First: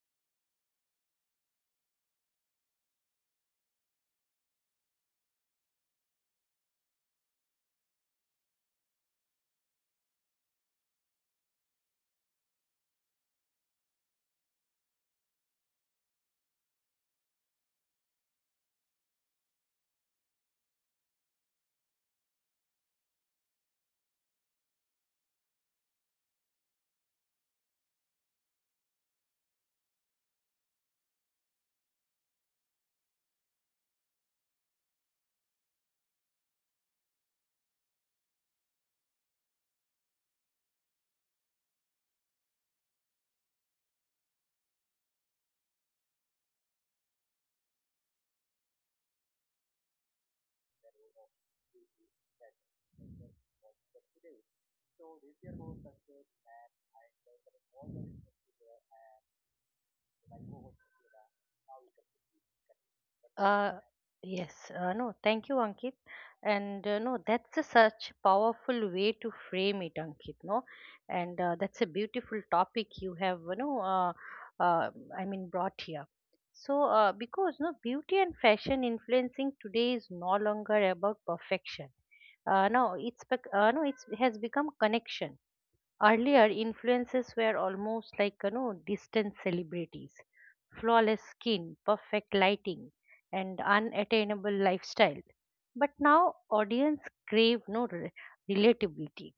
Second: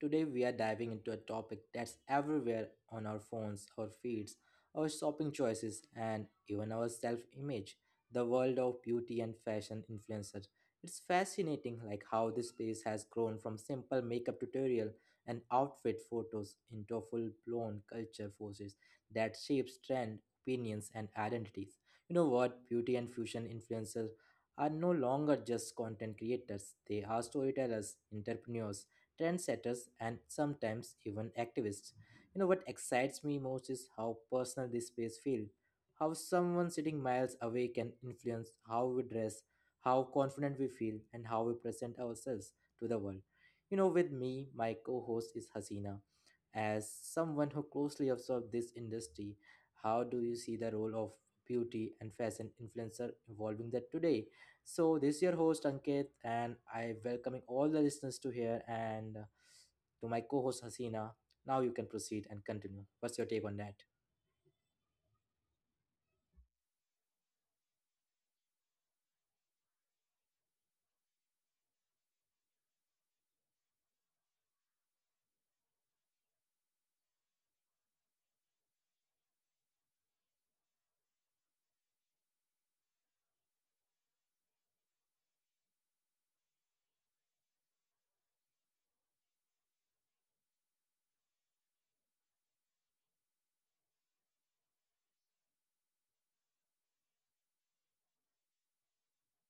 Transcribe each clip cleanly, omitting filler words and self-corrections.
Today we are diving into a topic that's everywhere on our phones, our feeds, our shopping choices, and even our self image, the world of beauty and fashion influencers. It's fascinating, like how this space has grown from simple makeup tutorial and outfit photos into full blown culture forces that shapes trend, opinions and identities. You know what, beauty and fusion influencers are no longer just content creators, they are storytellers, entrepreneurs, trendsetters, and sometimes even activists. You know what excites me most is how personal this space feels. How someone sitting miles away can influence how we dress, how confident we feel, and how we present ourselves to the world. With me, my co host is Hasina. As someone who closely observes this industry, how do you see the role of beauty and fashion influencer evolving that today? So this is your host Ankit, and I welcoming all the listeners to here and to my co-host Hasina. Now you can proceed and continue. What's your take on that? Uh, yes, no, thank you, Ankit. And no, that's a such powerful way to frame it, Ankit. No, and that's a beautiful topic you have, uh, I mean, brought here. Because no, beauty and fashion influencing today is no longer about perfection. No, it's, has become connection. Earlier, influences were almost like, you know, distant celebrities, flawless skin, perfect lighting, and unattainable lifestyle. But now audience crave no relatability.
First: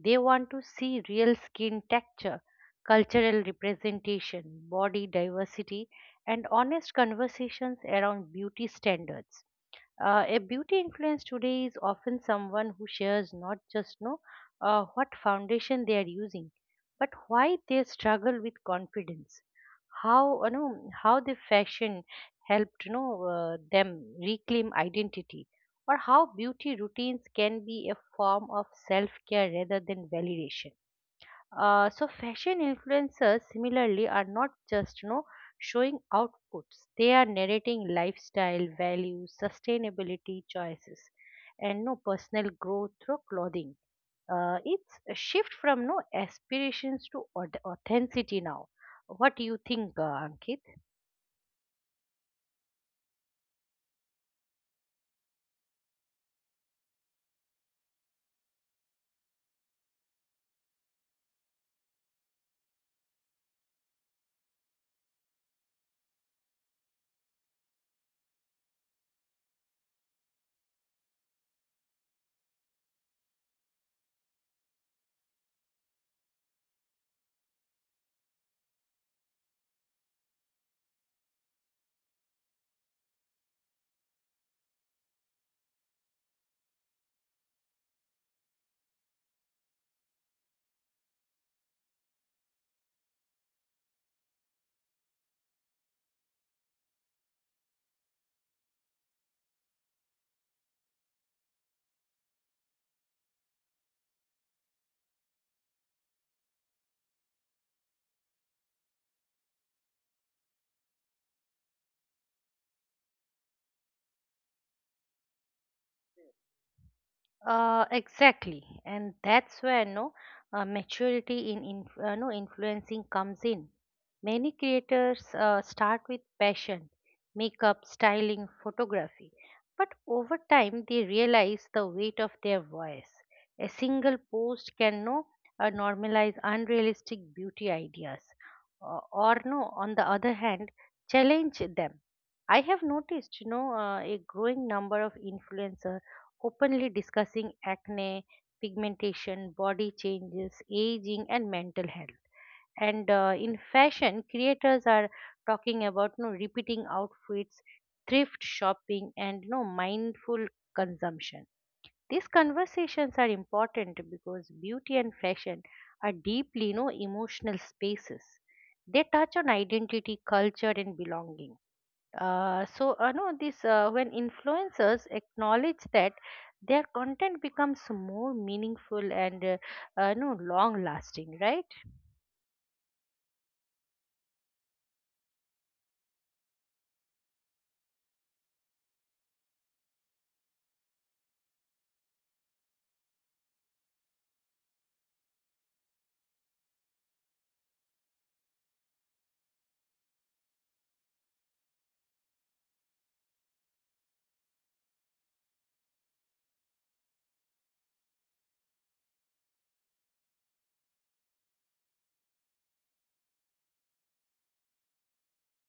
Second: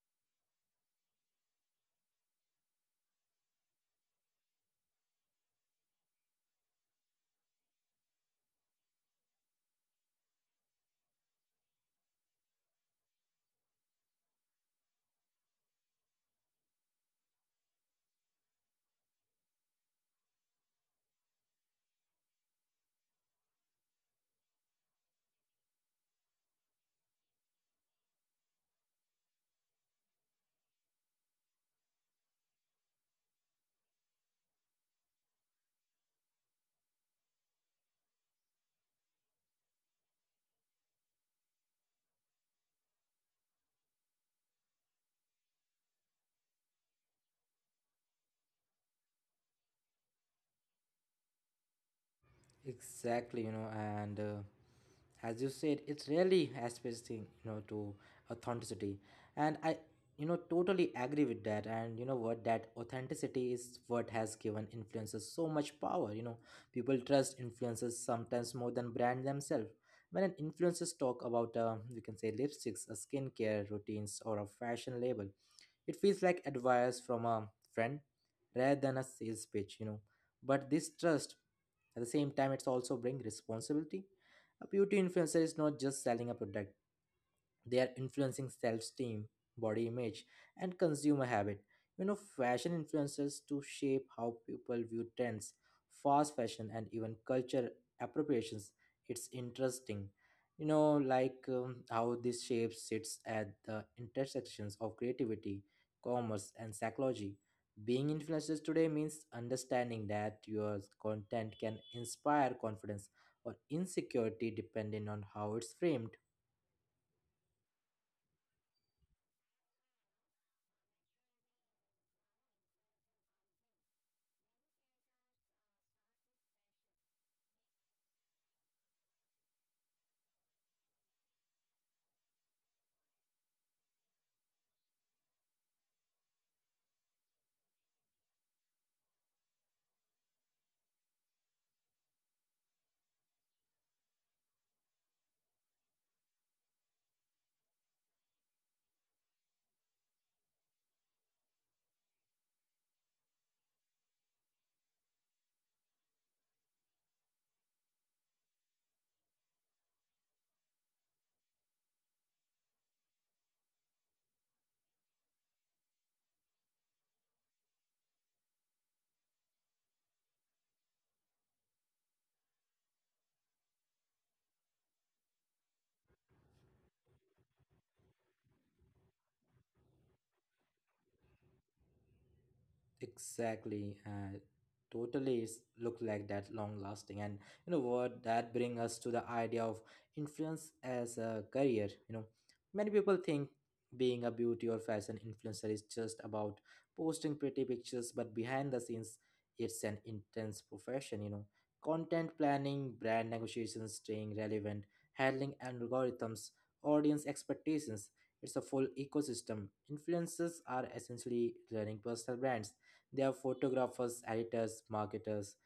They want to see real skin texture, cultural representation, body diversity, and honest conversations around beauty standards. A beauty influence today is often someone who shares not just know what foundation they are using, but why they struggle with confidence, how the fashion helped, them reclaim identity, or how beauty routines can be a form of self care rather than validation. So fashion influencers similarly are not just, you know, showing outputs. They are narrating lifestyle values, sustainability choices, and no personal growth through clothing. It's a shift from no aspirations to authenticity now. What do you think, Ankit? Exactly, and as you said, it's really aspiring to authenticity, and I totally agree with that. And you know what, that authenticity is what has given influencers so much power. People trust influencers sometimes more than brand themselves. When an influencers talk about you can say lipsticks, a skincare routines or a fashion label, it feels like advice from a friend rather than a sales pitch. But this trust, at the same time, it's also bring responsibility. A beauty influencer is not just selling a product; they are influencing self-esteem, body image and consumer habit. Fashion influences to shape how people view trends, fast fashion and even culture appropriations. It's interesting, like how this shape sits at the intersections of creativity, commerce and psychology. Being influencers today means understanding that your content can inspire confidence or insecurity depending on how it's framed. Exactly, and that's where no maturity in no influencing comes in. Many creators start with passion, makeup, styling, photography, but over time they realize the weight of their voice. A single post can no normalize unrealistic beauty ideas, or no, on the other hand, challenge them. I have noticed, you know, a growing number of influencers openly discussing acne, pigmentation, body changes, aging, and mental health. And In fashion, creators are talking about no repeating outfits, thrift shopping, and no mindful consumption. These conversations are important because beauty and fashion are deeply no emotional spaces. They touch on identity, culture, and belonging. So no this When influencers acknowledge that, their content becomes more meaningful and no long lasting, right? Exactly. Totally look like that long lasting. And you know what? That bring us to the idea of influence as a career. Many people think being a beauty or fashion influencer is just about posting pretty pictures, but behind the scenes, it's an intense profession. Content planning, brand negotiations, staying relevant, handling algorithms, audience expectations. It's a full ecosystem. Influencers are essentially running personal brands. They are photographers, editors, marketers,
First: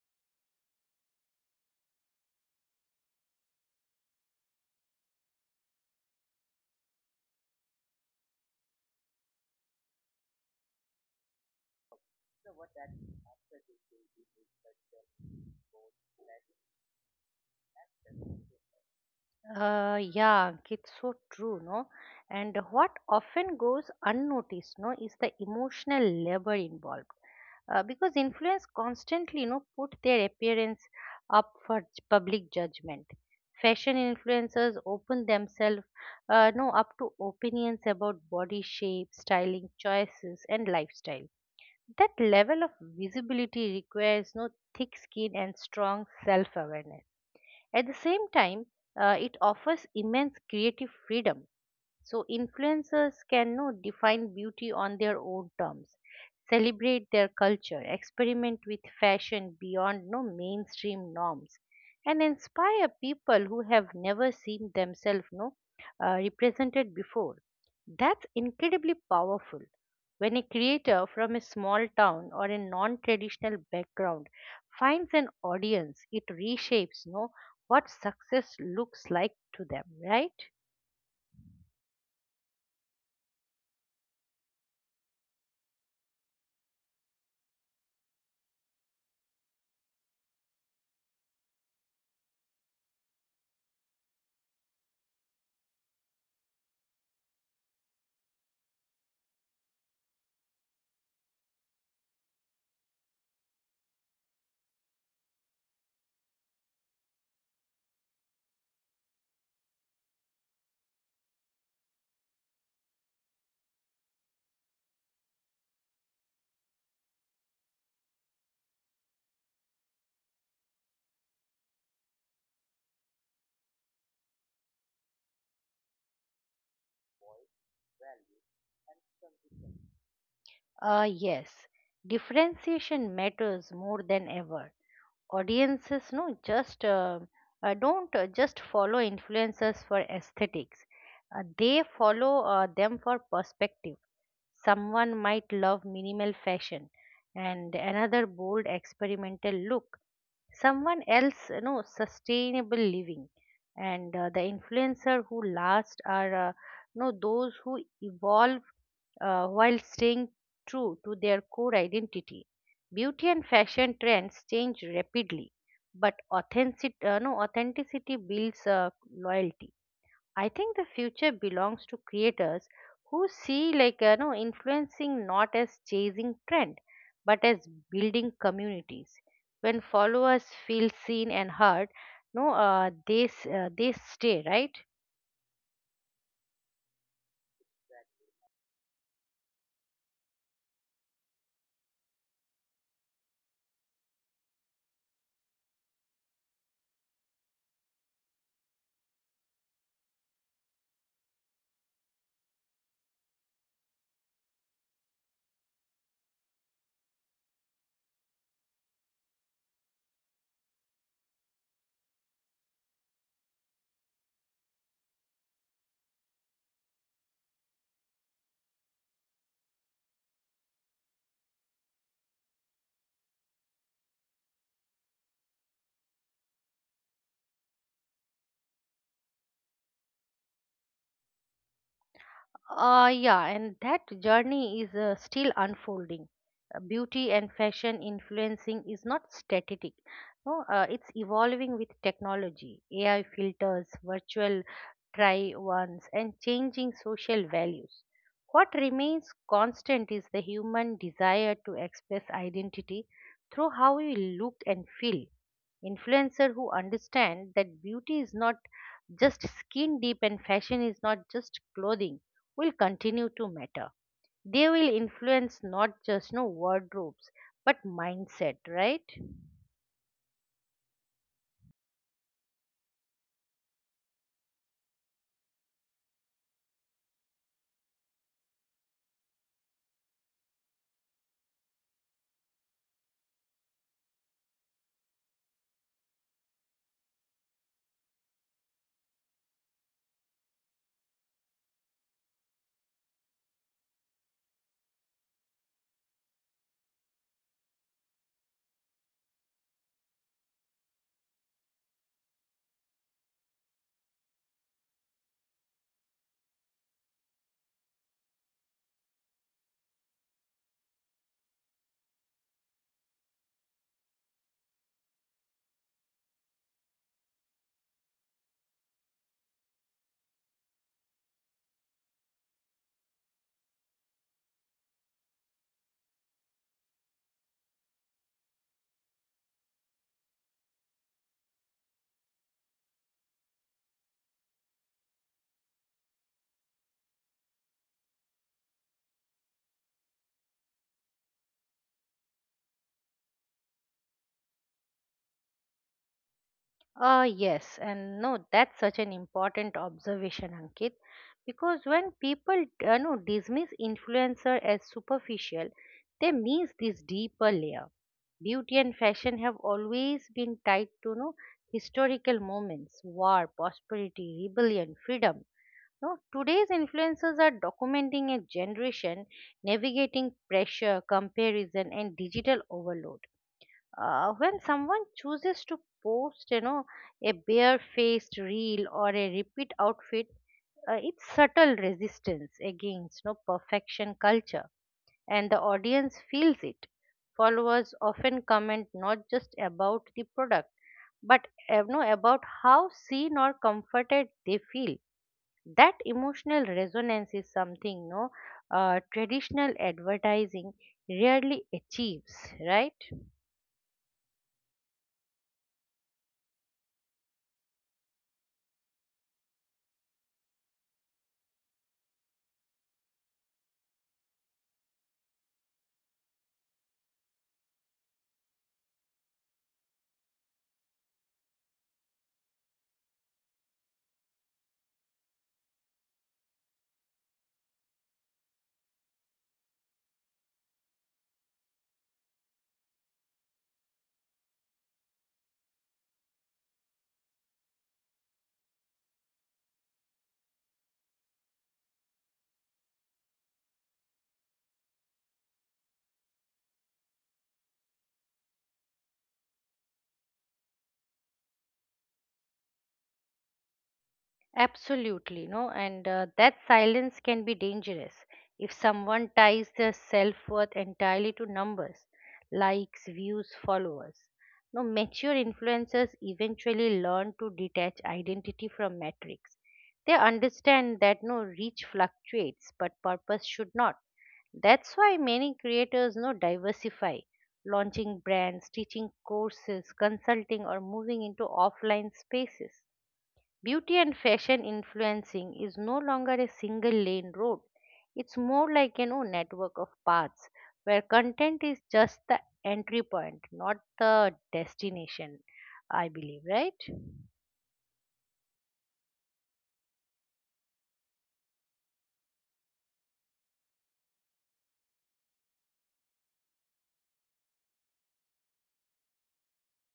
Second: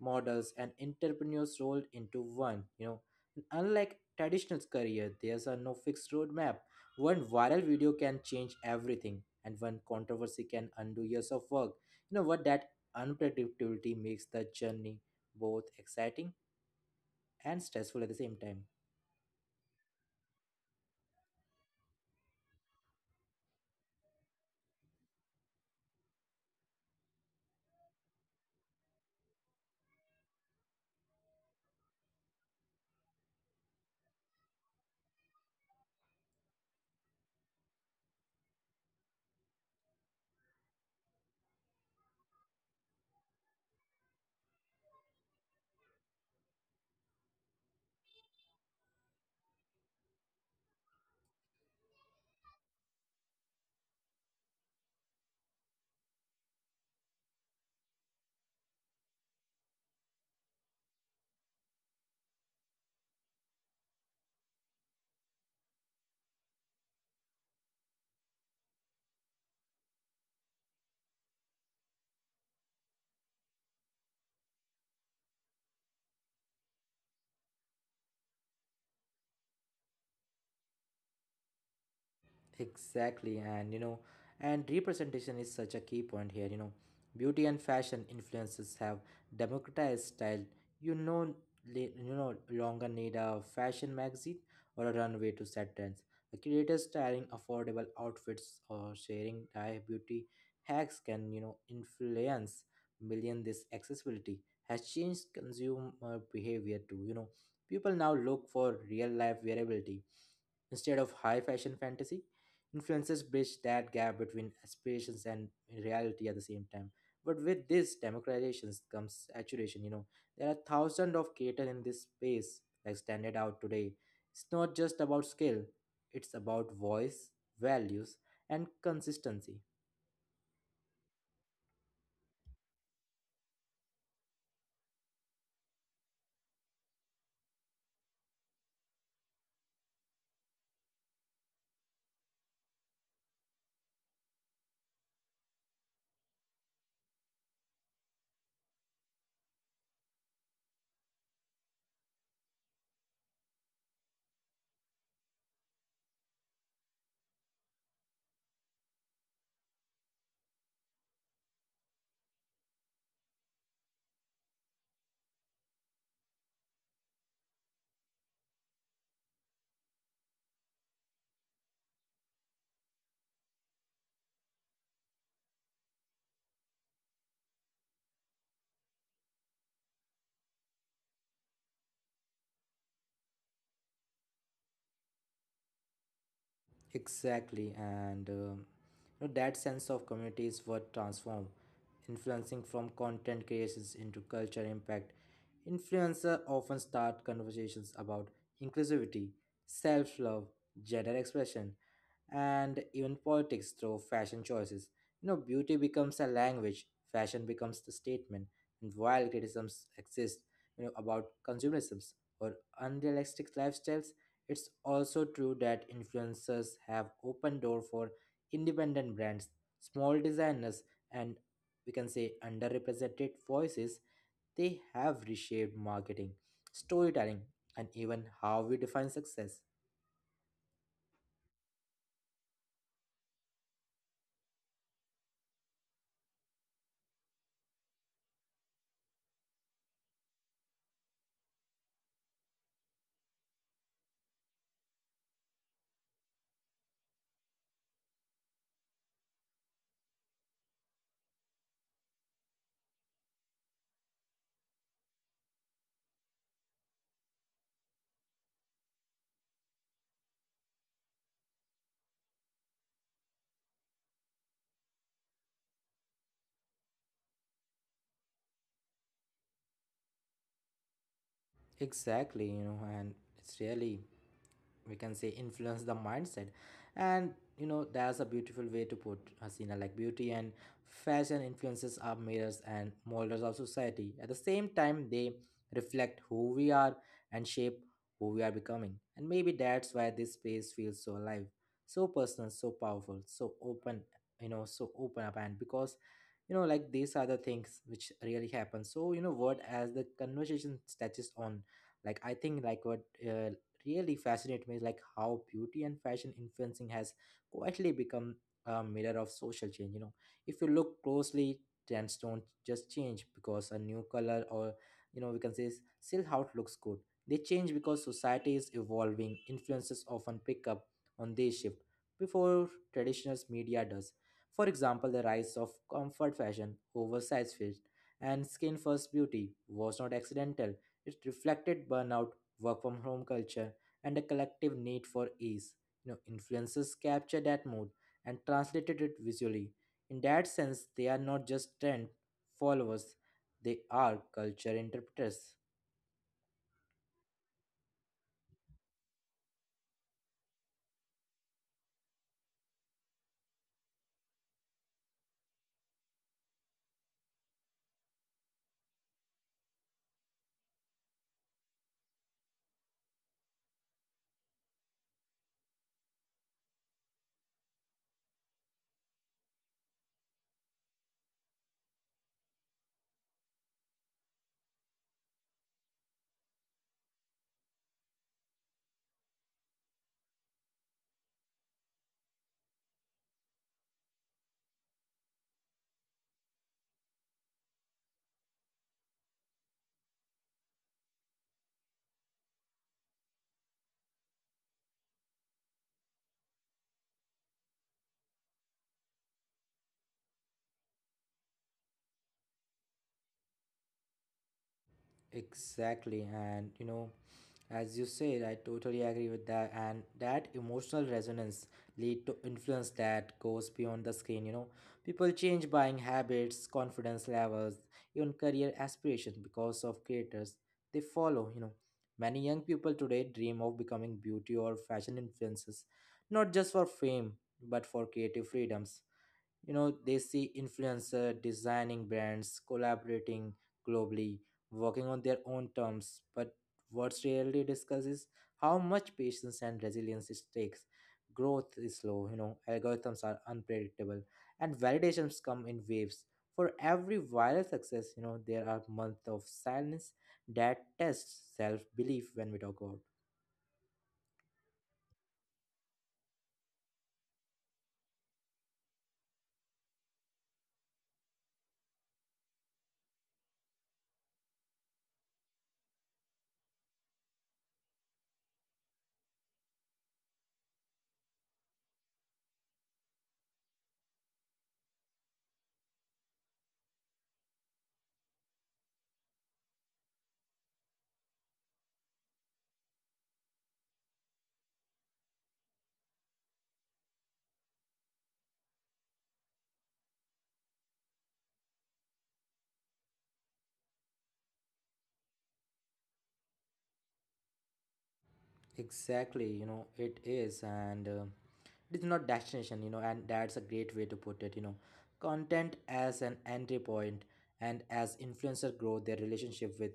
models, and entrepreneurs rolled into one. And unlike traditional career, there's a no fixed roadmap. One viral video can change everything, and one controversy can undo years of work. You know what? That unpredictability makes the journey both exciting and stressful at the same time. Yeah, it's so true, no? And what often goes unnoticed, no, is the emotional labor involved. Because influence constantly, you know, put their appearance up for public judgment. Fashion influencers open themselves, no, up to opinions about body shape, styling choices, and lifestyle. That level of visibility requires no thick skin and strong self-awareness. At the same time, it offers immense creative freedom. So, influencers can no, define beauty on their own terms, celebrate their culture, experiment with fashion beyond no mainstream norms, and inspire people who have never seen themselves no, represented before. That's incredibly powerful. When a creator from a small town or a non traditional background finds an audience, it reshapes, you know, what success looks like to them, right? Exactly, and and representation is such a key point here. Beauty and fashion influences have democratized style. You no, you no longer need a fashion magazine or a runway to set trends. The creators styling affordable outfits or sharing their beauty hacks can influence million. This accessibility has changed consumer behavior too. People now look for real life wearability. Instead of high fashion fantasy, influencers bridge that gap between aspirations and reality at the same time. But with this democratization comes saturation. There are thousands of creators in this space, like standard out today. It's not just about skill, it's about voice, values, and consistency. Yes, differentiation matters more than ever. Audiences no just don't just follow influencers for aesthetics. They follow them for perspective. Someone might love minimal fashion, and another bold experimental look, someone else, you know, sustainable living. And The influencer who last are, you know, those who evolve, while staying true to their core identity. Beauty and fashion trends change rapidly, but authentic, no, authenticity builds loyalty. I think the future belongs to creators who see, like, you know, influencing not as chasing trend, but as building communities. When followers feel seen and heard, no, they s- they stay, right. Exactly, and that sense of community is what transform influencing from content creations into culture impact. Influencers often start conversations about inclusivity, self-love, gender expression, and even politics through fashion choices. Beauty becomes a language, fashion becomes the statement, and while criticisms exist, about consumerisms or unrealistic lifestyles, it's also true that influencers have opened door for independent brands, small designers, and we can say underrepresented voices. They have reshaped marketing, storytelling, and even how we define success. Yeah, and that journey is still unfolding. Beauty and fashion influencing is not static. No, It's evolving with technology, AI filters, virtual try ons, and changing social values. What remains constant is the human desire to express identity through how we look and feel. Influencers who understand that beauty is not just skin deep and fashion is not just clothing will continue to matter. They will influence not just no wardrobes, but mindset, right? Exactly, and it's really, we can say, influence the mindset, and that's a beautiful way to put Hasina, like beauty and fashion influences our mirrors and molders of society at the same time. They reflect who we are and shape who we are becoming. And maybe that's why this space feels so alive, so personal, so powerful, so open, so open up and because like these are the things which really happen. So you know what as the conversation touches on, like I think, like what uh, really fascinates me is like how beauty and fashion influencing has quietly become a mirror of social change. If you look closely, trends don't just change because a new color or we can say still how it looks good. They change because society is evolving. Influences often pick up on this shift before traditional media does. For example, the rise of comfort fashion, oversized fit, and skin first beauty was not accidental. It reflected burnout, work from home culture, and a collective need for ease. Influences capture that mood and translated it visually. In that sense, they are not just trend followers, they are culture interpreters. Ah, yes, and no, that's such an important observation, Ankit, because when people no, dismiss influencer as superficial, they miss this deeper layer. Beauty and fashion have always been tied to no historical moments, war, prosperity, rebellion, freedom. No, today's influencers are documenting a generation navigating pressure, comparison, and digital overload. When someone chooses to post, you know, a bare-faced reel or a repeat outfit, it's subtle resistance against no perfection culture, and the audience feels it. Followers often comment not just about the product, but no about how seen or comforted they feel. That emotional resonance is something no traditional advertising rarely achieves, right? Exactly, and as you said, I totally agree with that. And that emotional resonance lead to influence that goes beyond the screen. People change buying habits, confidence levels, even career aspirations because of creators they follow. Many young people today dream of becoming beauty or fashion influencers, not just for fame but for creative freedoms. They see influencer designing brands collaborating globally, working on their own terms. But what's rarely discussed is how much patience and resilience it takes. Growth is slow. Algorithms are unpredictable, and validations come in waves. For every viral success, there are months of silence that tests self-belief when we talk about. Absolutely, no, and that silence can be dangerous if someone ties their self worth entirely to numbers, likes, views, followers. No, mature influencers eventually learn to detach identity from metrics. They understand that no reach fluctuates, but purpose should not. That's why many creators no diversify, launching brands, teaching courses, consulting, or moving into offline spaces. Beauty and fashion influencing is no longer a single lane road. It's more like, you know, network of paths where content is just the entry point, not the destination. I believe, right? Exactly, it is, and it is not destination, and that's a great way to put it, content as an entry point. And as influencer grow, their relationship with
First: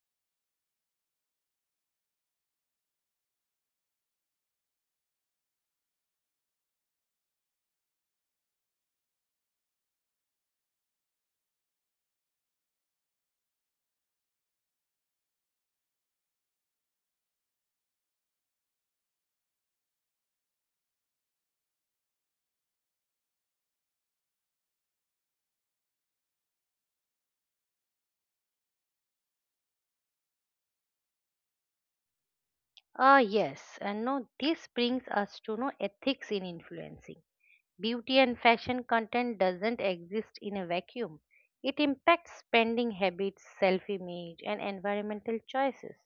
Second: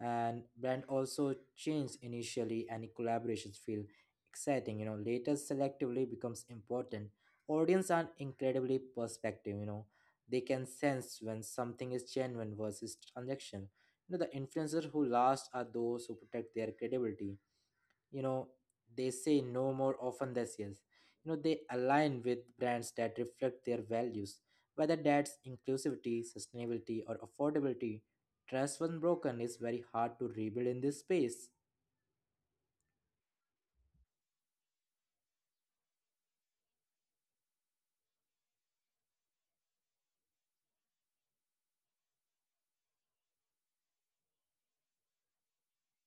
and brand also change initially, and collaborations feel exciting. Later, selectively becomes important. Audience are incredibly perspective. They can sense when something is genuine versus transaction. The influencers who last are those who protect their credibility you know they say no more often than yes. They align with brands that reflect their values, whether that's inclusivity, sustainability or affordability. Trust when broken is very hard to rebuild in this space. Ah, yes, and no, this brings us to no ethics in influencing. Beauty and fashion content doesn't exist in a vacuum. It impacts spending habits, self-image, and environmental choices.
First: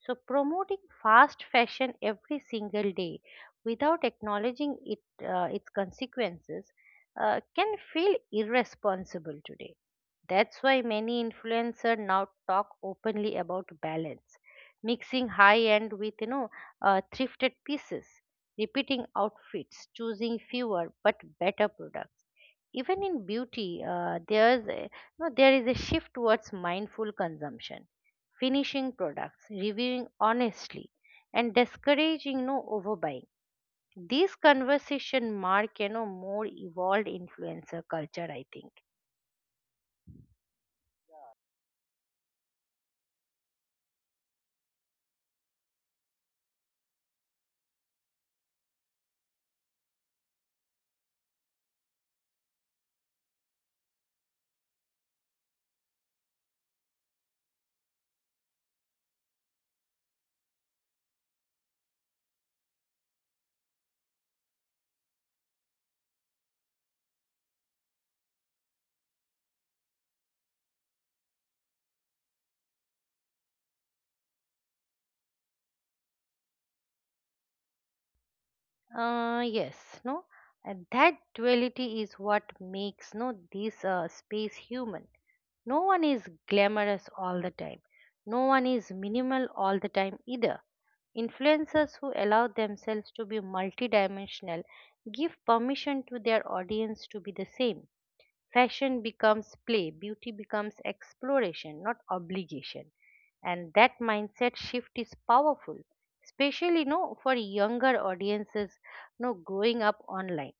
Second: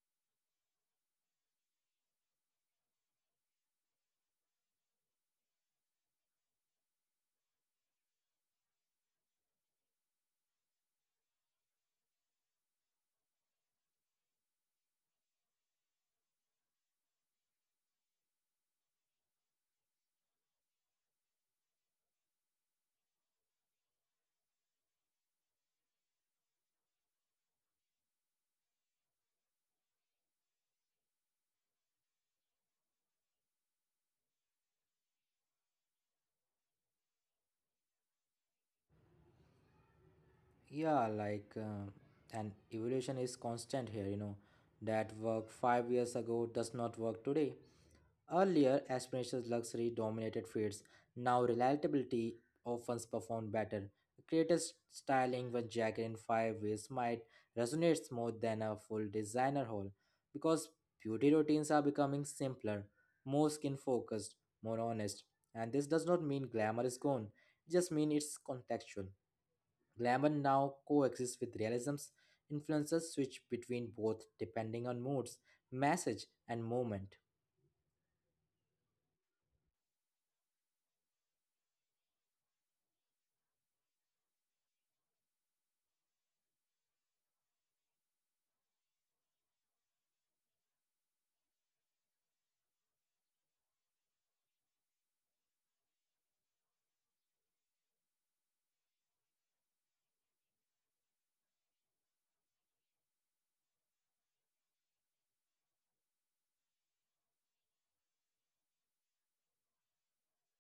So, promoting fast fashion every single day without acknowledging it, its consequences can feel irresponsible today. That's why many influencers now talk openly about balance, mixing high end with, you know, thrifted pieces, repeating outfits, choosing fewer but better products. Even in beauty, no, there is a shift towards mindful consumption, finishing products, reviewing honestly, and discouraging no overbuying. These conversation mark, you know, more evolved influencer culture, I think. Yeah, like, and evolution is constant here. That work 5 years ago does not work today. Earlier, aspirations luxury dominated fields. Now, relatability often performed better. A creator's styling one jacket in five ways might resonate more than a full designer haul because beauty routines are becoming simpler, more skin focused, more honest. And this does not mean glamour is gone, it just means it's contextual. Glamour now coexists with realism's influences switch between both depending on moods, message, and moment. Yes, no, and that duality is what makes no this space human. No one is glamorous all the time. No one is minimal all the time either. Influencers who allow themselves to be multidimensional give permission to their audience to be the same. Fashion becomes play, beauty becomes exploration, not obligation. And that mindset shift is powerful, especially no for younger audiences no growing up online.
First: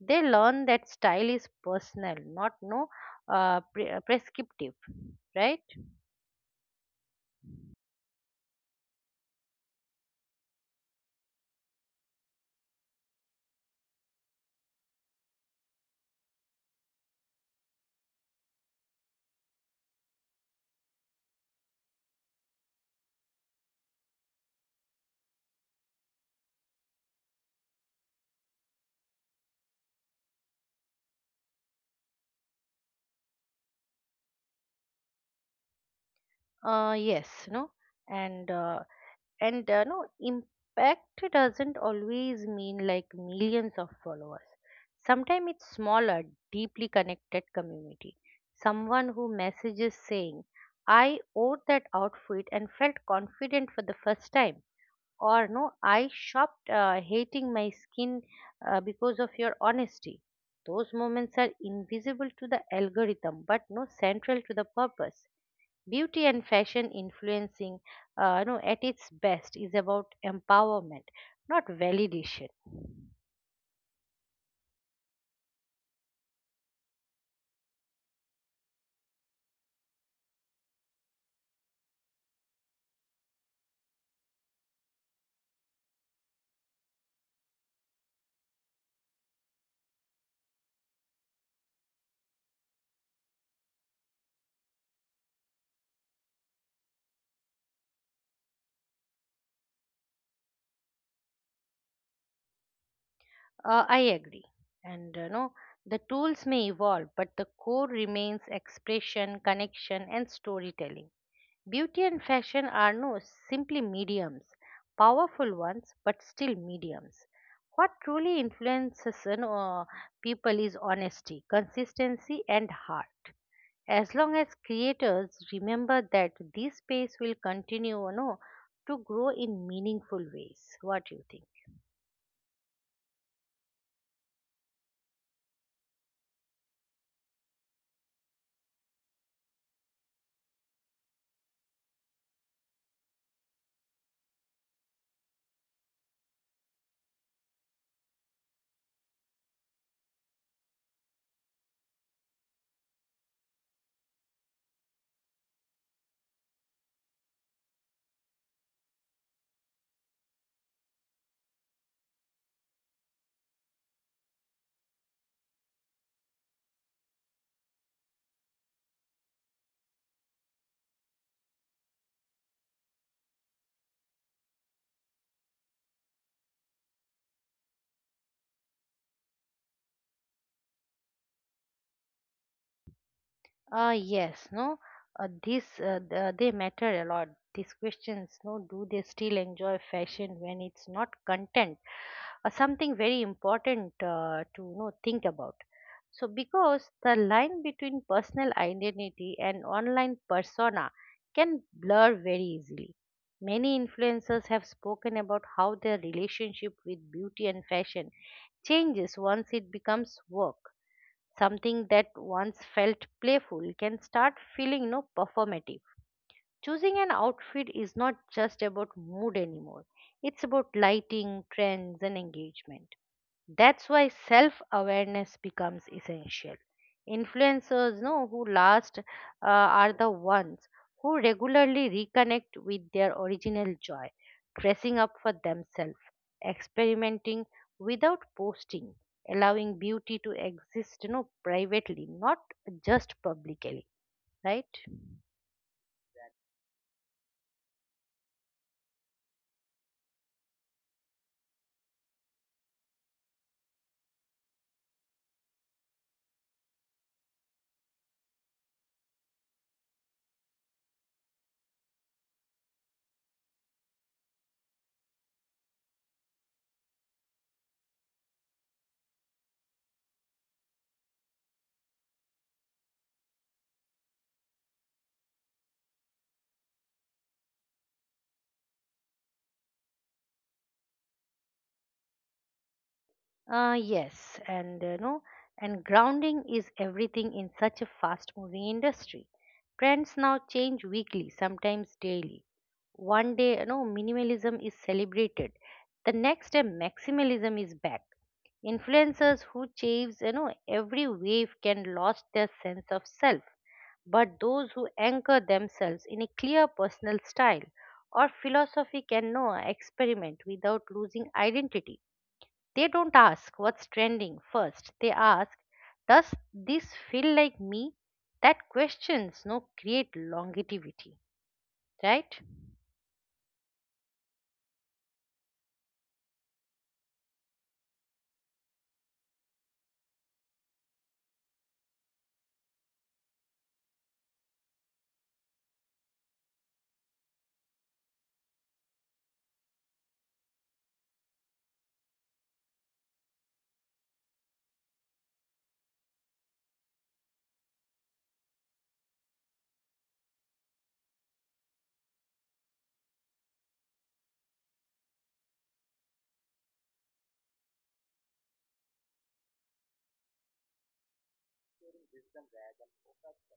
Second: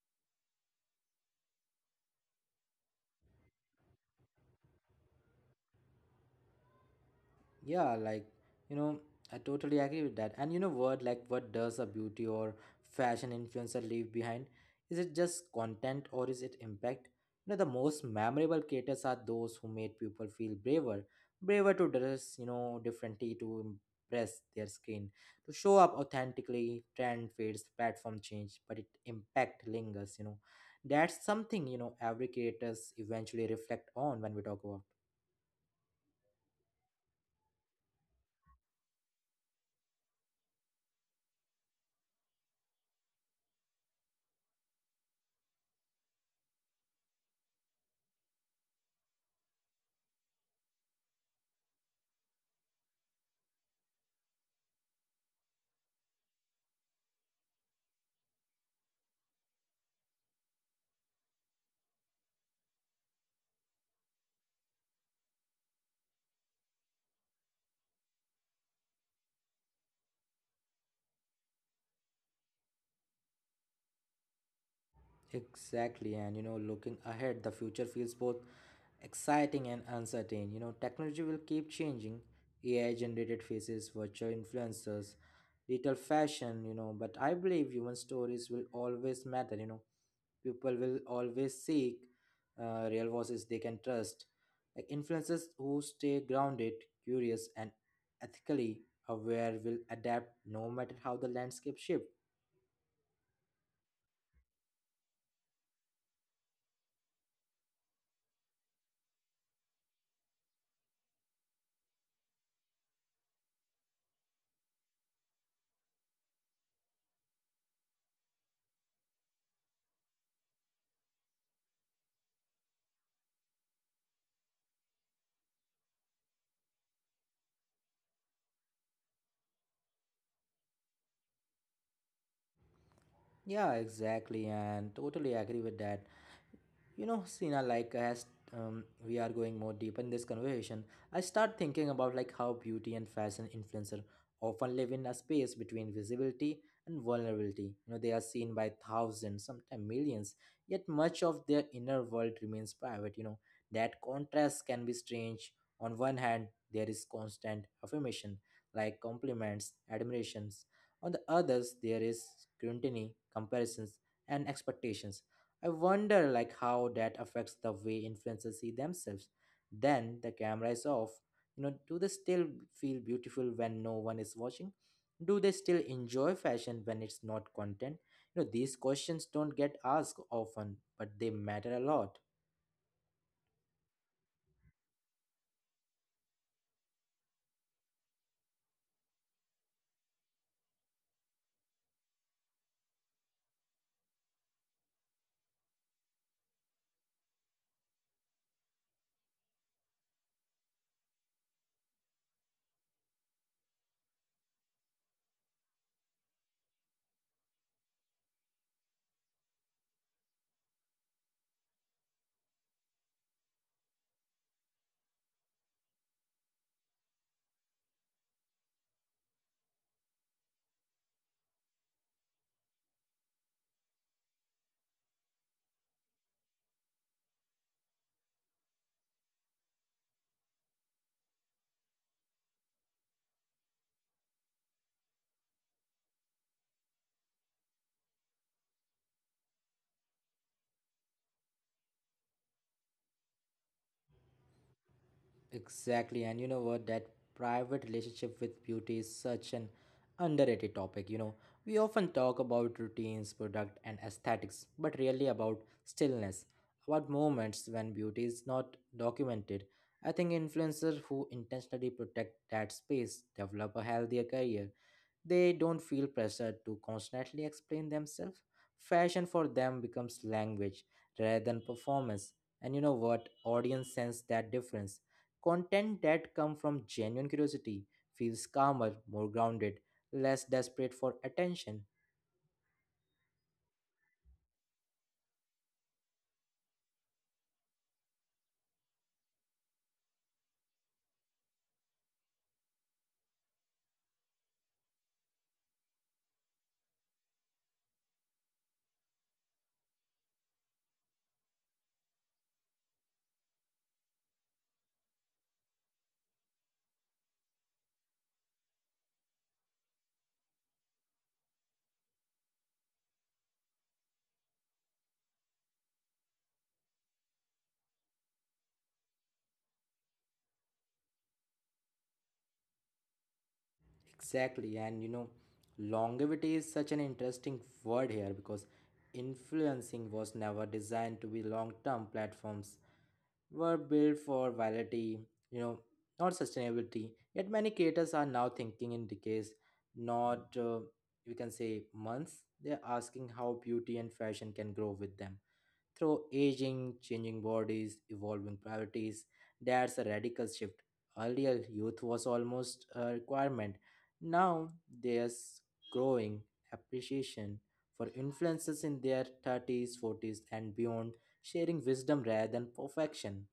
They learn that style is personal, not no prescriptive, right? Yeah, like, you know I totally agree with that. And you know what, like, what does a beauty or fashion influencer leave behind? Is it just content or is it impact? The most memorable creators are those who made people feel braver, braver to dress, differently, to impress their skin, to show up authentically. Trend fades, platform change, but it impact lingers. That's something every creators eventually reflect on when we talk about. Yes, no, and uh, and No impact doesn't always mean like millions of followers. Sometimes it's smaller, deeply connected community. Someone who messages saying, I wore that outfit and felt confident for the first time, or no, I shopped hating my skin because of your honesty. Those moments are invisible to the algorithm but no central to the purpose. Beauty and fashion influencing, you know, at its best is about empowerment, not validation. Exactly, and looking ahead, the future feels both exciting and uncertain. Technology will keep changing. AI generated faces, virtual influencers, digital fashion, but I believe human stories will always matter. People will always seek real voices they can trust. Like influencers who stay grounded, curious, and ethically aware will adapt no matter how the landscape shifts. I agree, and, you know, the tools may evolve, but the core remains expression, connection, and storytelling. Beauty and fashion are no simply mediums, powerful ones, but still mediums. What truly influences, you know, people is honesty, consistency, and heart. As long as creators remember that, this space will continue, you know, to grow in meaningful ways. What do you think? Yeah, exactly, and totally agree with that. Sina, like as we are going more deep in this conversation, I start thinking about like how beauty and fashion influencer often live in a space between visibility and vulnerability. They are seen by thousands, sometimes millions, yet much of their inner world remains private. That contrast can be strange. On one hand, there is constant affirmation, like compliments, admirations. On the others, there is scrutiny, comparisons, and expectations. I wonder like how that affects the way influencers see themselves. Then the camera is off. Do they still feel beautiful when no one is watching? Do they still enjoy fashion when it's not content? These questions don't get asked often, but they matter a lot. Yes, no, this the, They matter a lot. These questions, no, do they still enjoy fashion when it's not content? Something very important to think about. So, because the line between personal identity and online persona can blur very easily. Many influencers have spoken about how their relationship with beauty and fashion changes once it becomes work. Something that once felt playful can start feeling no performative. Choosing an outfit is not just about mood anymore, it's about lighting, trends, and engagement. That's why self awareness becomes essential. Influencers know who last are the ones who regularly reconnect with their original joy, dressing up for themselves, experimenting without posting, allowing beauty to exist, you know, privately, not just publicly, right? Exactly, and you know what? That private relationship with beauty is such an underrated topic. We often talk about routines, product, and aesthetics, but rarely about stillness, about moments when beauty is not documented. I think influencers who intentionally protect that space develop a healthier career. They don't feel pressured to constantly explain themselves. Fashion for them becomes language rather than performance. And you know what? Audience sense that difference. Content that come from genuine curiosity feels calmer, more grounded, less desperate for attention. Yes, and, you know, and grounding is everything in such a fast-moving industry. Trends now change weekly, sometimes daily. One day, you know, minimalism is celebrated. The next day, maximalism is back. Influencers who chase, you know, every wave can lost their sense of self. But those who anchor themselves in a clear personal style or philosophy can know experiment without losing identity. They don't ask what's trending first. They ask, does this feel like me? That questions no create longevity, right? Exactly, and longevity is such an interesting word here because influencing was never designed to be long-term. Platforms were built for virality, you know, not sustainability. Yet many creators are now thinking in decades, not you can say months. They're asking how beauty and fashion can grow with them. Through aging, changing bodies, evolving priorities, that's a radical shift. Earlier, youth was almost a requirement. Now, there's growing appreciation for influences in their 30s, 40s, and beyond, sharing wisdom rather than perfection.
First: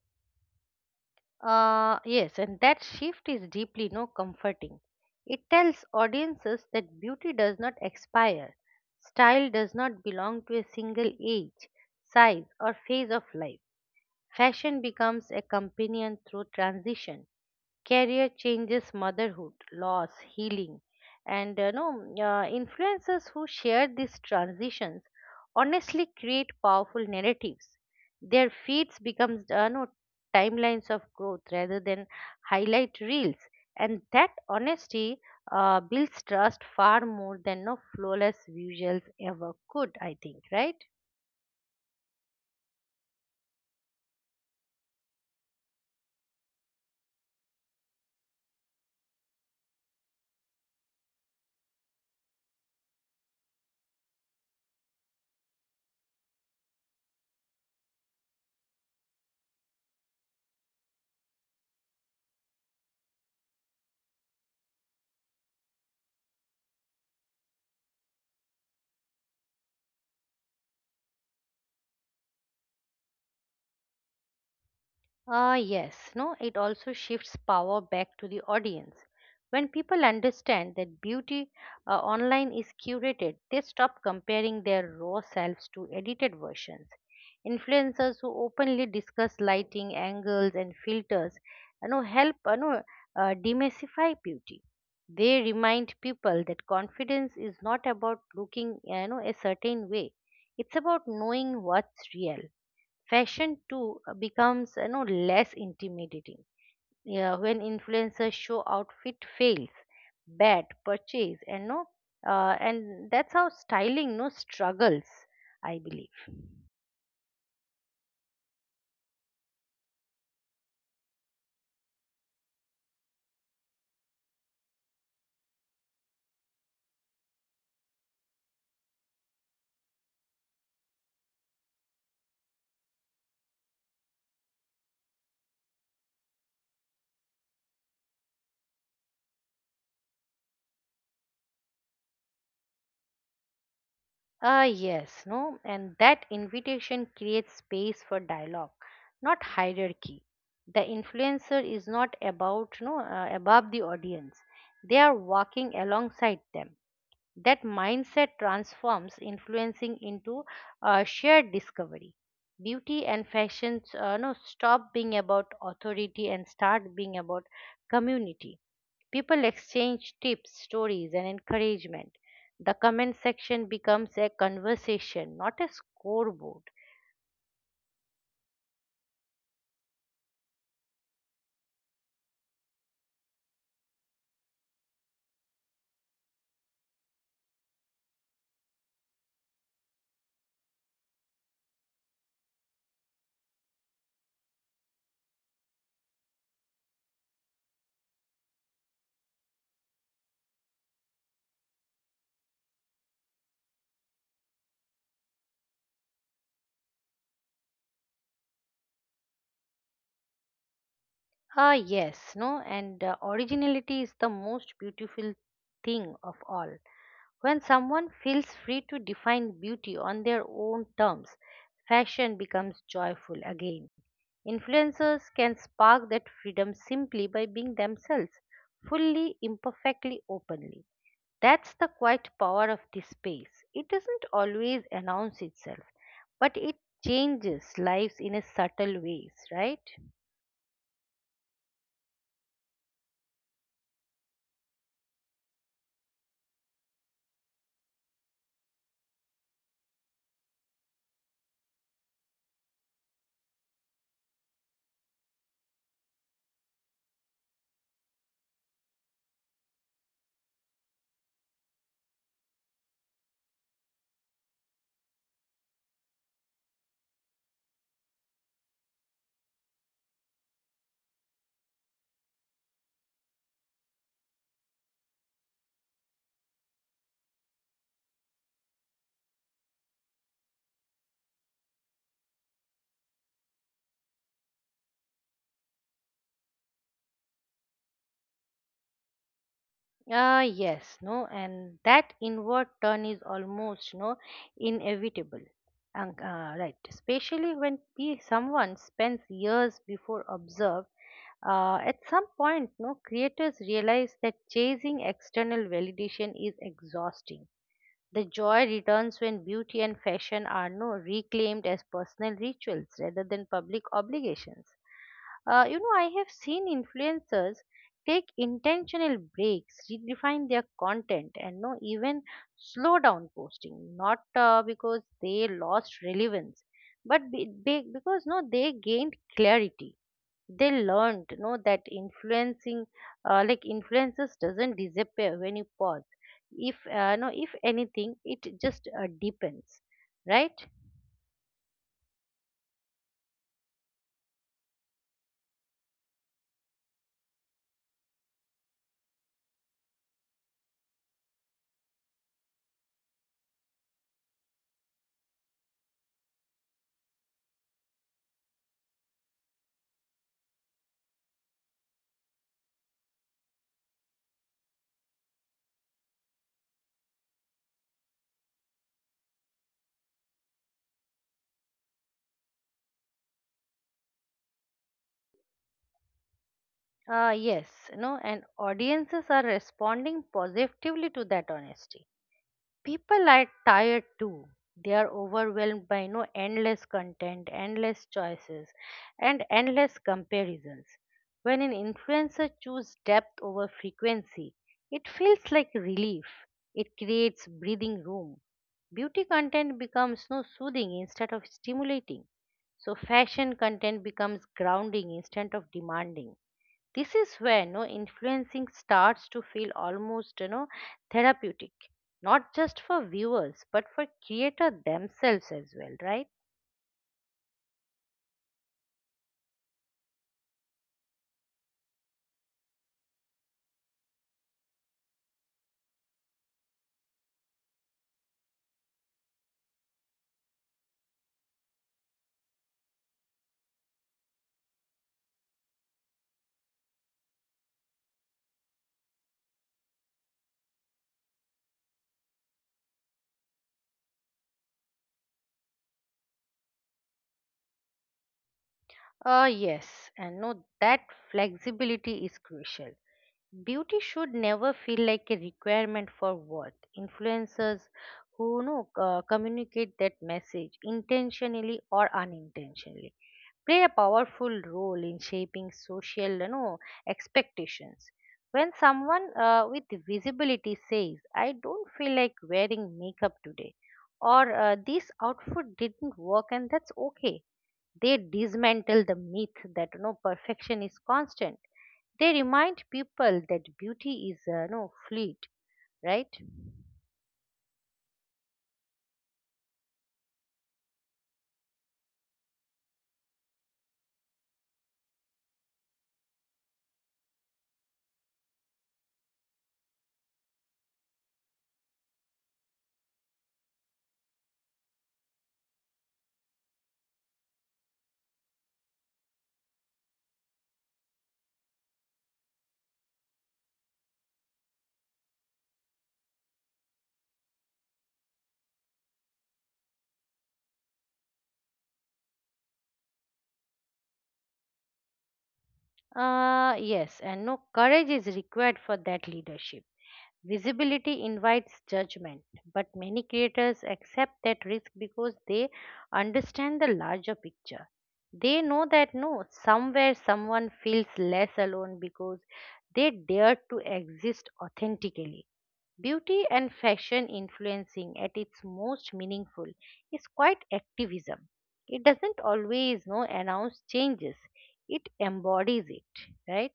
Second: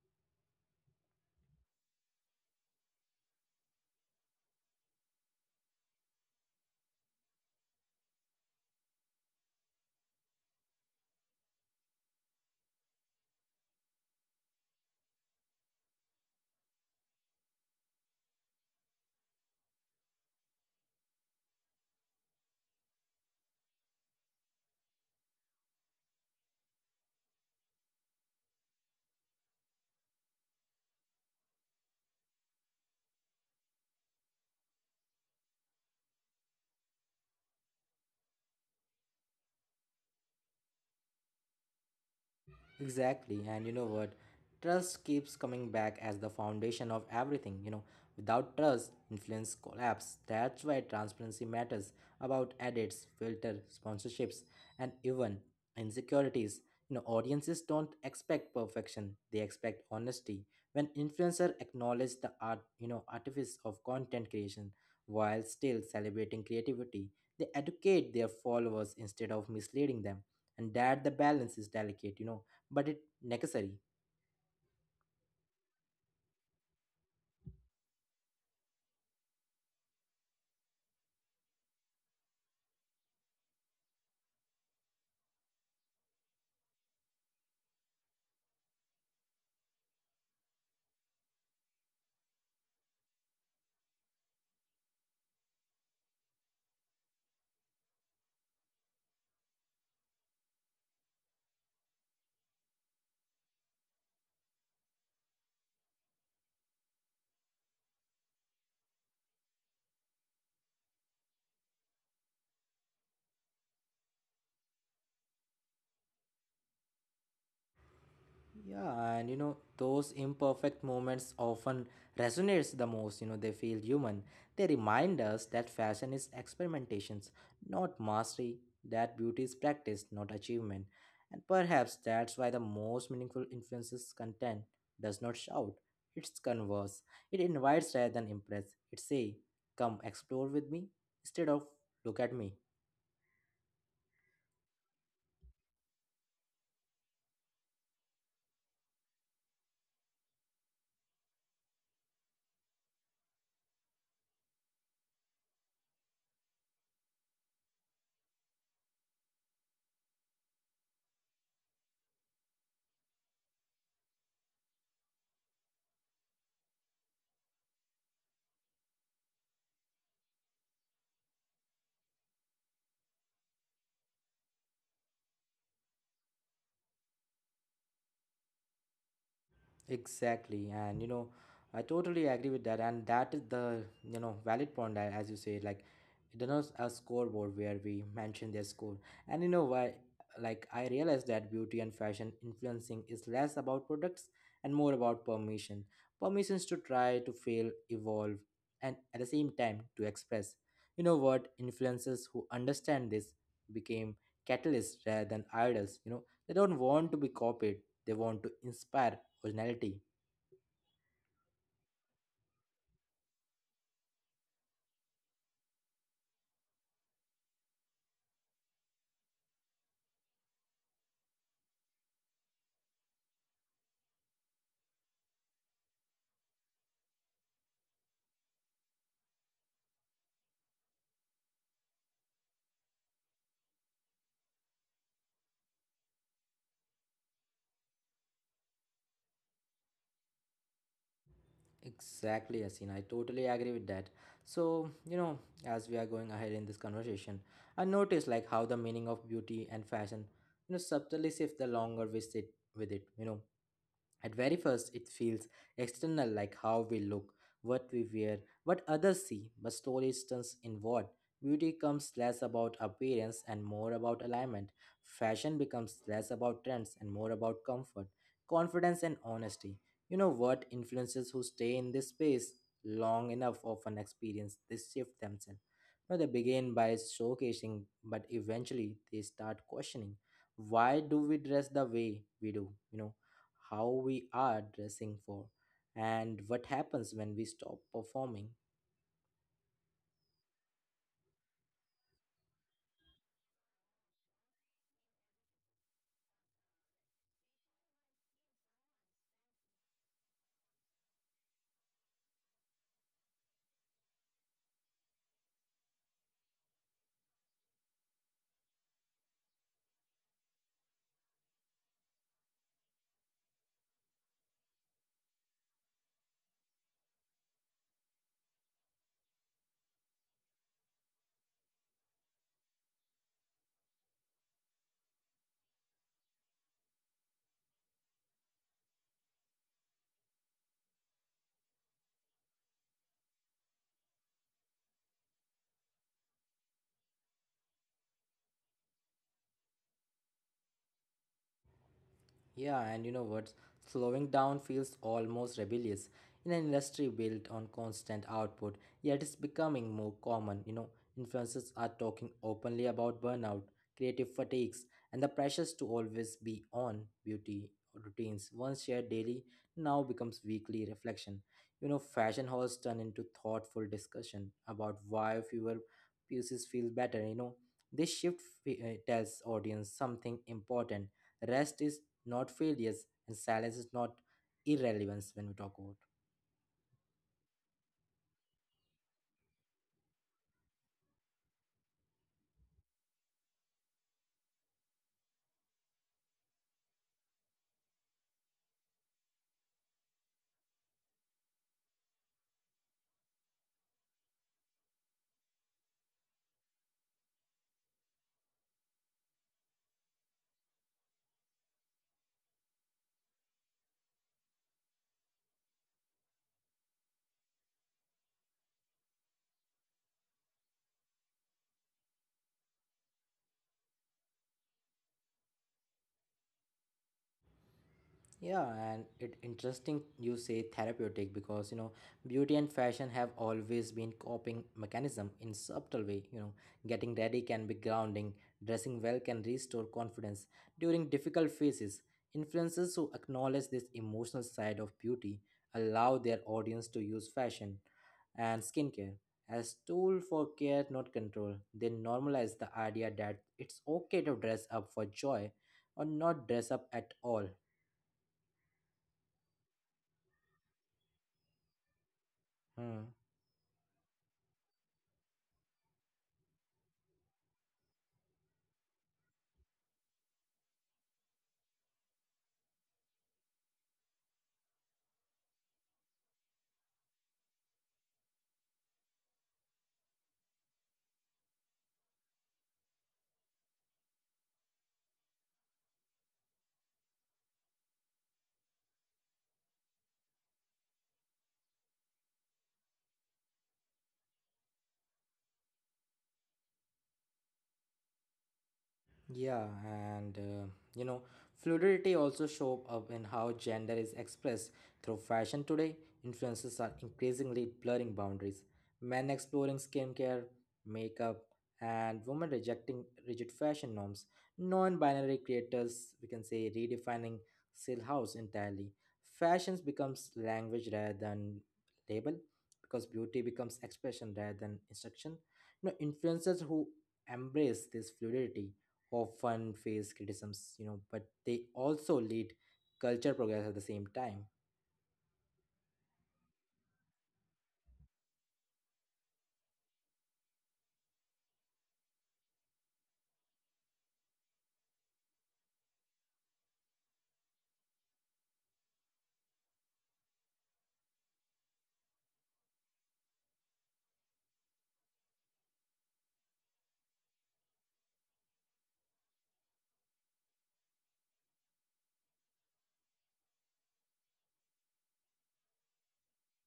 Yes, and that shift is deeply no comforting. It tells audiences that beauty does not expire. Style does not belong to a single age, size, or phase of life. Fashion becomes a companion through transition. Career changes, motherhood, loss, healing, and no influencers who share these transitions honestly create powerful narratives. Their feeds becomes no timelines of growth rather than highlight reels, and that honesty builds trust far more than no flawless visuals ever could. I think, right? Exactly. And you know what? Trust keeps coming back as the foundation of everything. Without trust, influence collapse. That's why transparency matters, about edits, filter, sponsorships, and even insecurities. Audiences don't expect perfection, they expect honesty. When influencer acknowledge the art, artifice of content creation while still celebrating creativity, they educate their followers instead of misleading them. And that the balance is delicate, but it necessary. Ah, yes, no, it also shifts power back to the audience. When people understand that beauty online is curated, they stop comparing their raw selves to edited versions. Influencers who openly discuss lighting, angles, and filters, you know, help you know, demystify beauty. They remind people that confidence is not about looking, a certain way. It's about knowing what's real. Fashion too becomes less intimidating, yeah, when influencers show outfit fails, bad purchase and no, and that's how styling no struggles, I believe. Yeah, and those imperfect moments often resonates the most. They feel human. They remind us that fashion is experimentations, not mastery, that beauty is practice, not achievement. And perhaps that's why the most meaningful influences content does not shout. It's converse. It invites rather than impress. It say, come explore with me, instead of look at me. Ah yes no and that invitation creates space for dialogue, not hierarchy. The influencer is not about no above the audience, they are walking alongside them. That mindset transforms influencing into shared discovery. Beauty and fashion no stop being about authority and start being about community. People exchange tips, stories and encouragement. The comment section becomes a conversation, not a scoreboard. Exactly, and I totally agree with that, and that is the valid point that, as you say, like it is a scoreboard where we mention their score. And you know why? Like I realized that beauty and fashion influencing is less about products and more about permission, permissions to try, to fail, evolve, and at the same time to express. You know what? Influencers who understand this became catalysts rather than idols. They don't want to be copied; they want to inspire originality. Ah yes no and Originality is the most beautiful thing of all. When someone feels free to define beauty on their own terms, fashion becomes joyful again. Influencers can spark that freedom simply by being themselves, fully, imperfectly, openly. That's the quiet power of this space. It doesn't always announce itself, but it changes lives in a subtle ways, right? Exactly, Yasin. I totally agree with that. So as we are going ahead in this conversation, I notice like how the meaning of beauty and fashion subtly shifts the longer we sit with it. At very first, it feels external, like how we look, what we wear, what others see, but slowly it turns inward. Beauty becomes less about appearance and more about alignment. Fashion becomes less about trends and more about comfort, confidence, and honesty. You know what? Influencers who stay in this space long enough often experience this shift themselves. Now they begin by showcasing, but eventually they start questioning, why do we dress the way we do? How we are dressing for, and what happens when we stop performing? Yes, no, and that inward turn is almost no inevitable. And, right, especially when someone spends years before observed. At some point, no creators realize that chasing external validation is exhausting. The joy returns when beauty and fashion are no reclaimed as personal rituals rather than public obligations. I have seen influencers take intentional breaks, redefine their content, and no even slow down posting. Not because they lost relevance, but because no they gained clarity. They learned that influencing influences doesn't disappear when you pause. If if anything it just depends, right? Yeah, and you know what? Slowing down feels almost rebellious in an industry built on constant output, yet it's becoming more common. Influencers are talking openly about burnout, creative fatigues, and the pressures to always be on. Beauty routines, once shared daily, now becomes weekly reflection. Fashion halls turn into thoughtful discussion about why fewer pieces feel better. This shift tells audience something important: rest is not failures, and silence is not irrelevance when we talk about. Yes, no, and audiences are responding positively to that honesty. People are tired too, they are overwhelmed by no endless content, endless choices and endless comparisons. When an influencer chooses depth over frequency, it feels like relief. It creates breathing room. Beauty content becomes no soothing instead of stimulating. So fashion content becomes grounding instead of demanding. This is where no influencing starts to feel almost therapeutic, not just for viewers but for creator themselves as well, right? Yeah, and it interesting you say therapeutic because beauty and fashion have always been coping mechanism in subtle way. Getting ready can be grounding, dressing well can restore confidence during difficult phases. Influencers who acknowledge this emotional side of beauty allow their audience to use fashion and skincare as tool for care, not control. They normalize the idea that it's okay to dress up for joy or not dress up at all. Yes, and no, that flexibility is crucial. Hmm. Beauty should never feel like a requirement for worth. Influencers who communicate that message intentionally or unintentionally play a powerful role in shaping social expectations. When someone with visibility says, I don't feel like wearing makeup today, or this outfit didn't work and that's okay, they dismantle the myth that perfection is constant. They remind people that beauty is fleet, right? Yeah, and you know, fluidity also show up in how gender is expressed through fashion today. Influences are increasingly blurring boundaries. Men exploring skincare, makeup, and women rejecting rigid fashion norms. Non-binary creators, we can say, redefining house entirely. Fashions becomes language rather than label, because beauty becomes expression rather than instruction. Influencers who embrace this fluidity often face criticisms, but they also lead culture progress at the same time. Yes and no, courage is required for that leadership. Visibility invites judgment, but many creators accept that risk because they understand the larger picture. They know that no, somewhere someone feels less alone because they dare to exist authentically. Beauty and fashion influencing at its most meaningful is quite activism. It doesn't always no announce changes. It embodies it, right?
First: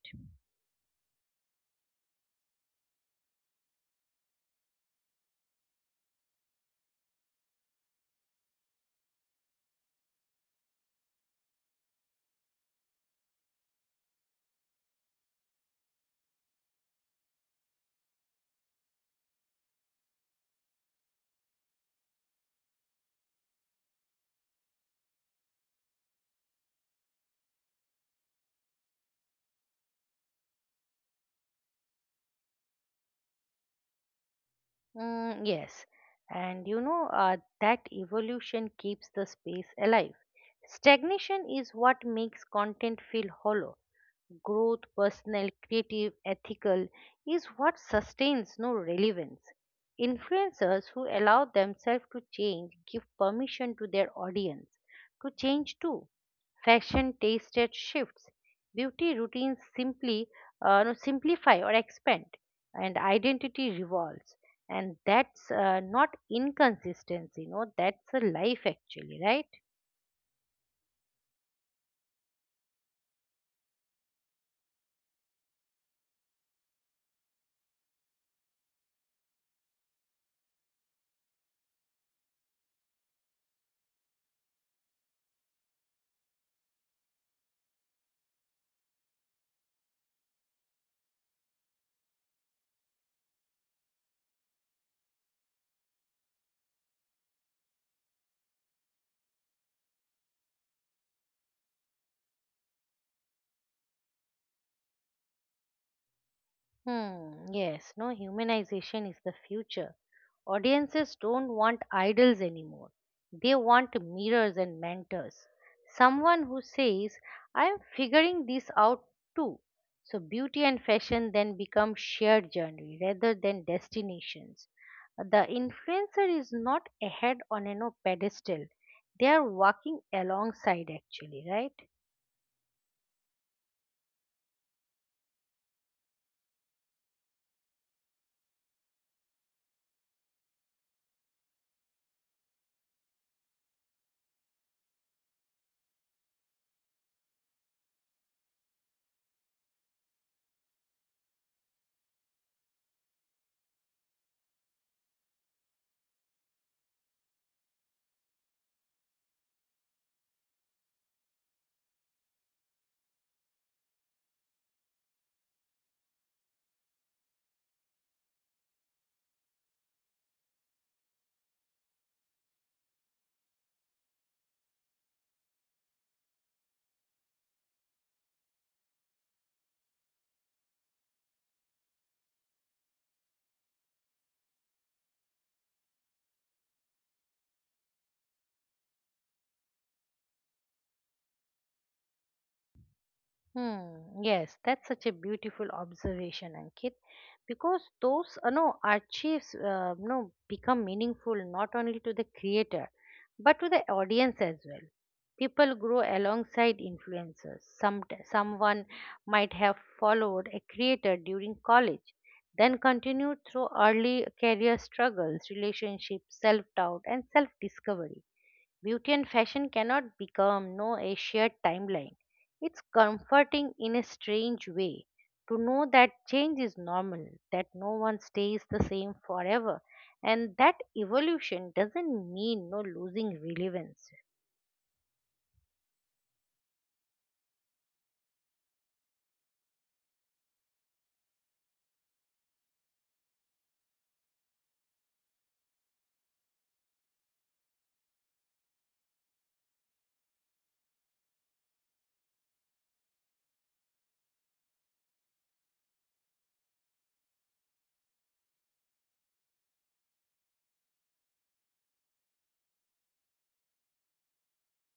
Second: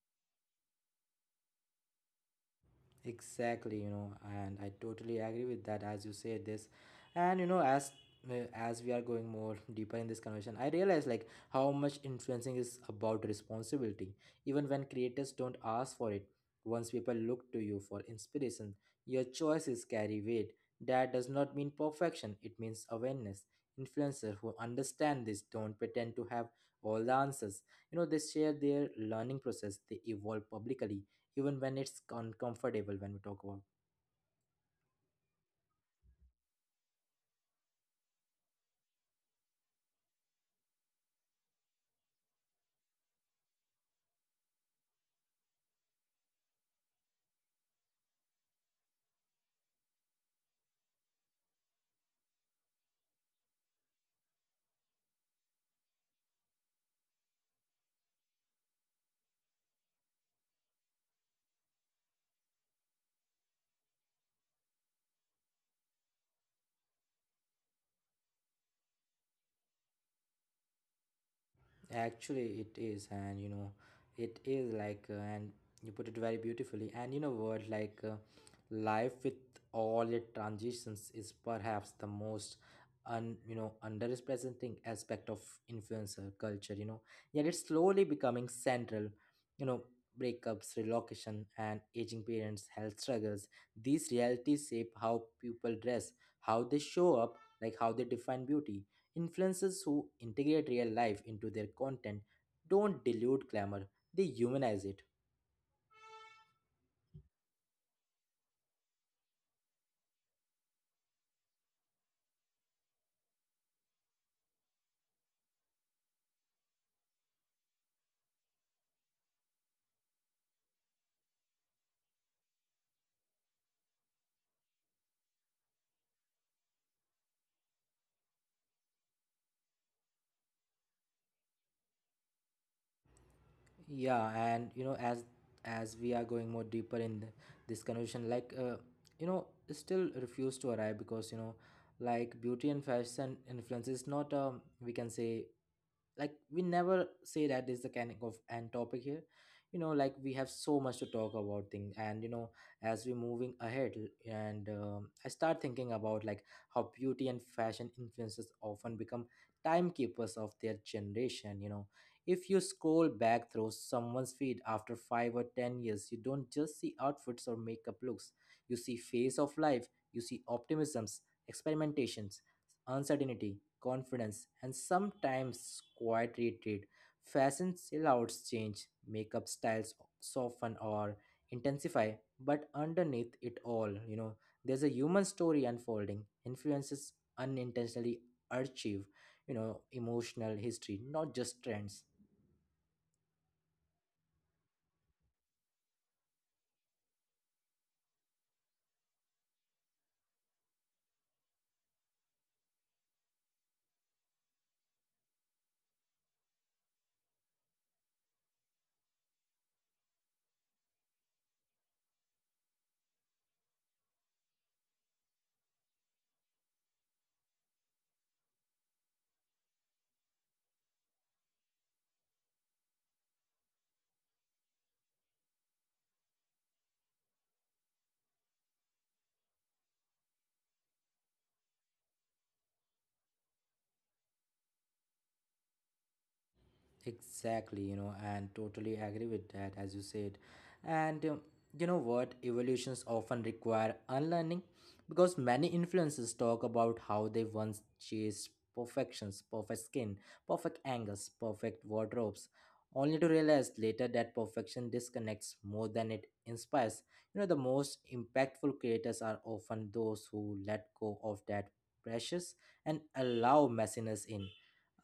Exactly, and I totally agree with that as you say this. And as we are going more deeper in this conversation, I realize like how much influencing is about responsibility. Even when creators don't ask for it, once people look to you for inspiration, your choices carry weight. That does not mean perfection, it means awareness. Influencers who understand this don't pretend to have all the answers. They share their learning process, they evolve publicly even when it's uncomfortable when we talk about. Mm, yes, and that evolution keeps the space alive. Stagnation is what makes content feel hollow. Growth, personal, creative, ethical, is what sustains no relevance. Influencers who allow themselves to change give permission to their audience to change too. Fashion tasted shifts, beauty routines simply no, simplify or expand, and identity revolves. And that's not inconsistency, no, that's a life actually, right? Actually it is, and you know it is like and you put it very beautifully. And you know what? Life with all its transitions is perhaps the most un underrepresenting aspect of influencer culture. Yet it's slowly becoming central. you know Breakups, relocation and aging parents, health struggles, these realities shape how people dress, how they show up, like how they define beauty. Influencers who integrate real life into their content don't dilute glamour, they humanize it. Hmm, yes, no, humanization is the future. Audiences don't want idols anymore. They want mirrors and mentors. Someone who says, I am figuring this out too. So beauty and fashion then become shared journey rather than destinations. The influencer is not ahead on a no pedestal. They are walking alongside actually, right? Yeah, and as we are going more deeper in this conversation, still refuse to arrive because like beauty and fashion influence is not, um, we can say, like, we never say that is the kind of end topic here. Like we have so much to talk about thing. And as we're moving ahead, and I start thinking about like how beauty and fashion influences often become timekeepers of their generation. If you scroll back through someone's feed after 5 or 10 years, you don't just see outfits or makeup looks, you see phase of life, you see optimisms, experimentations, uncertainty, confidence, and sometimes quiet retreat. Fashion sellouts change, makeup styles soften or intensify, but underneath it all, there's a human story unfolding. Influences unintentionally achieve, emotional history, not just trends. Hmm, yes, that's such a beautiful observation, Ankit, because those archives become meaningful not only to the creator but to the audience as well. People grow alongside influencers. Someone might have followed a creator during college, then continued through early career struggles, relationships, self doubt, and self discovery. Beauty and fashion cannot become no a shared timeline. It's comforting in a strange way to know that change is normal, that no one stays the same forever, and that evolution doesn't mean no losing relevance. Exactly, and totally agree with that, as you said. And you know what? Evolutions often require unlearning because many influences talk about how they once chased perfections, perfect skin, perfect angles, perfect wardrobes, only to realize later that perfection disconnects more than it inspires. The most impactful creators are often those who let go of that precious and allow messiness in.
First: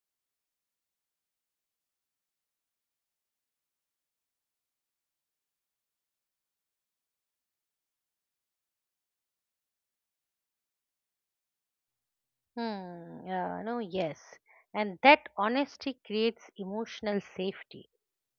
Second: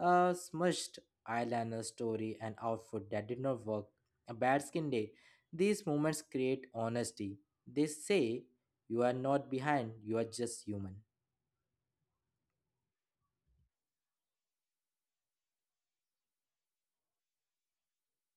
A smudge eyeliner story, an outfit that did not work, a bad skin day. These moments create honesty. They say, you are not behind, you are just human. Hmm, no, yes. And that honesty creates emotional safety.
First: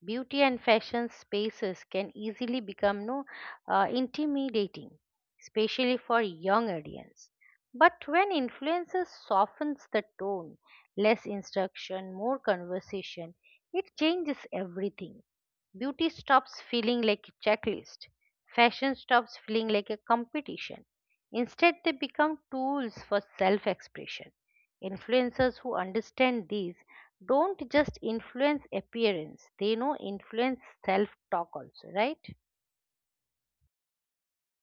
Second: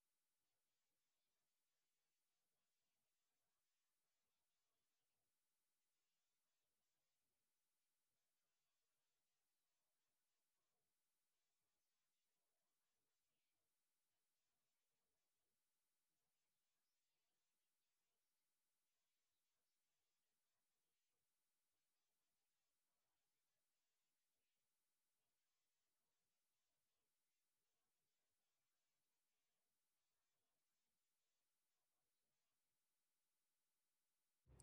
Beauty and fashion spaces can easily become no intimidating, especially for young audience. But when influences softens the tone, less instruction, more conversation, it changes everything. Beauty stops feeling like a checklist. Fashion stops feeling like a competition. Instead, they become tools for self expression. Influencers who understand these don't just influence appearance, they know influence self talk also, right?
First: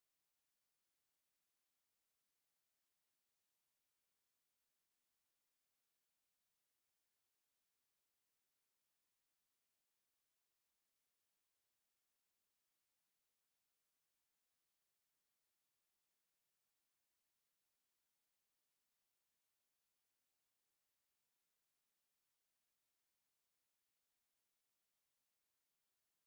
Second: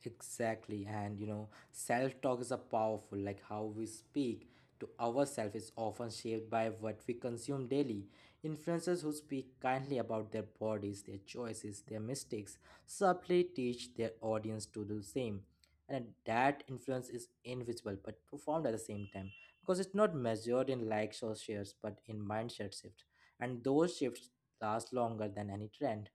Exactly. And self talk is a powerful, like how we speak to ourselves is often shaped by what we consume daily. Influencers who speak kindly about their bodies, their choices, their mistakes subtly teach their audience to do the same. And that influence is invisible but profound at the same time because it's not measured in likes or shares but in mindset shift. And those shifts last longer than any trend.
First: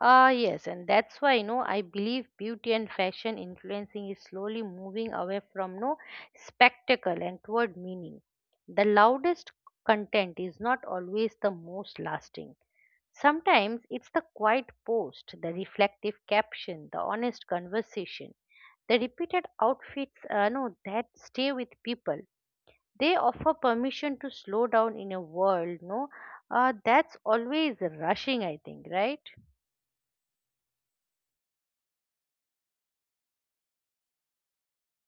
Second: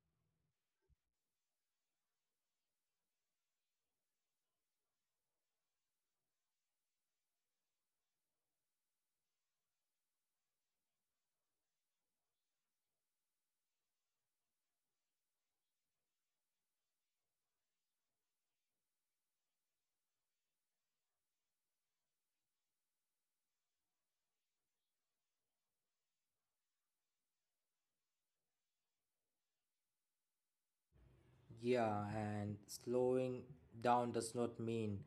Ah, yes, and that's why I believe beauty and fashion influencing is slowly moving away from no spectacle and toward meaning. The loudest content is not always the most lasting. Sometimes it's the quiet post, the reflective caption, the honest conversation, the repeated outfits. No, That stay with people. They offer permission to slow down in a world. No, that's always rushing. I think, right? Yeah, and slowing down does not mean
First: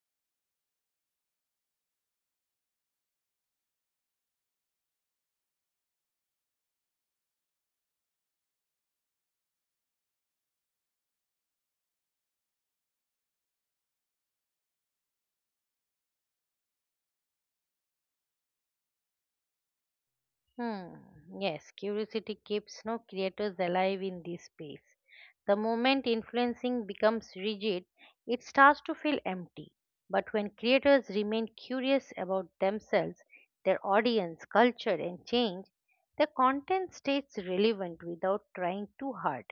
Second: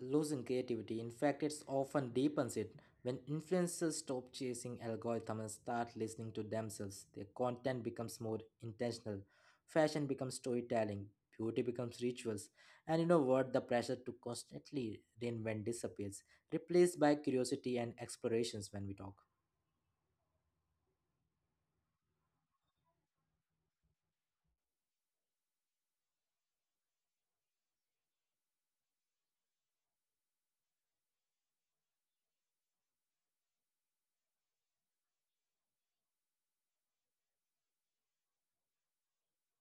losing creativity. In fact, it's often deepens it. When influencers stop chasing algorithms and start listening to themselves, their content becomes more intentional. Fashion becomes storytelling, beauty becomes rituals, and you know what? The pressure to constantly reinvent disappears, replaced by curiosity and explorations when we talk. Hmm. Yes, curiosity keeps no creators alive in this space. The moment influencing becomes rigid, it starts to feel empty. But when creators remain curious about themselves, their audience, culture, and change, their content stays relevant without trying too hard.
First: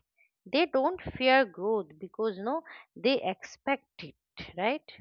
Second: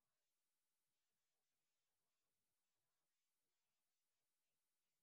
They don't fear growth because no, they expect it, right?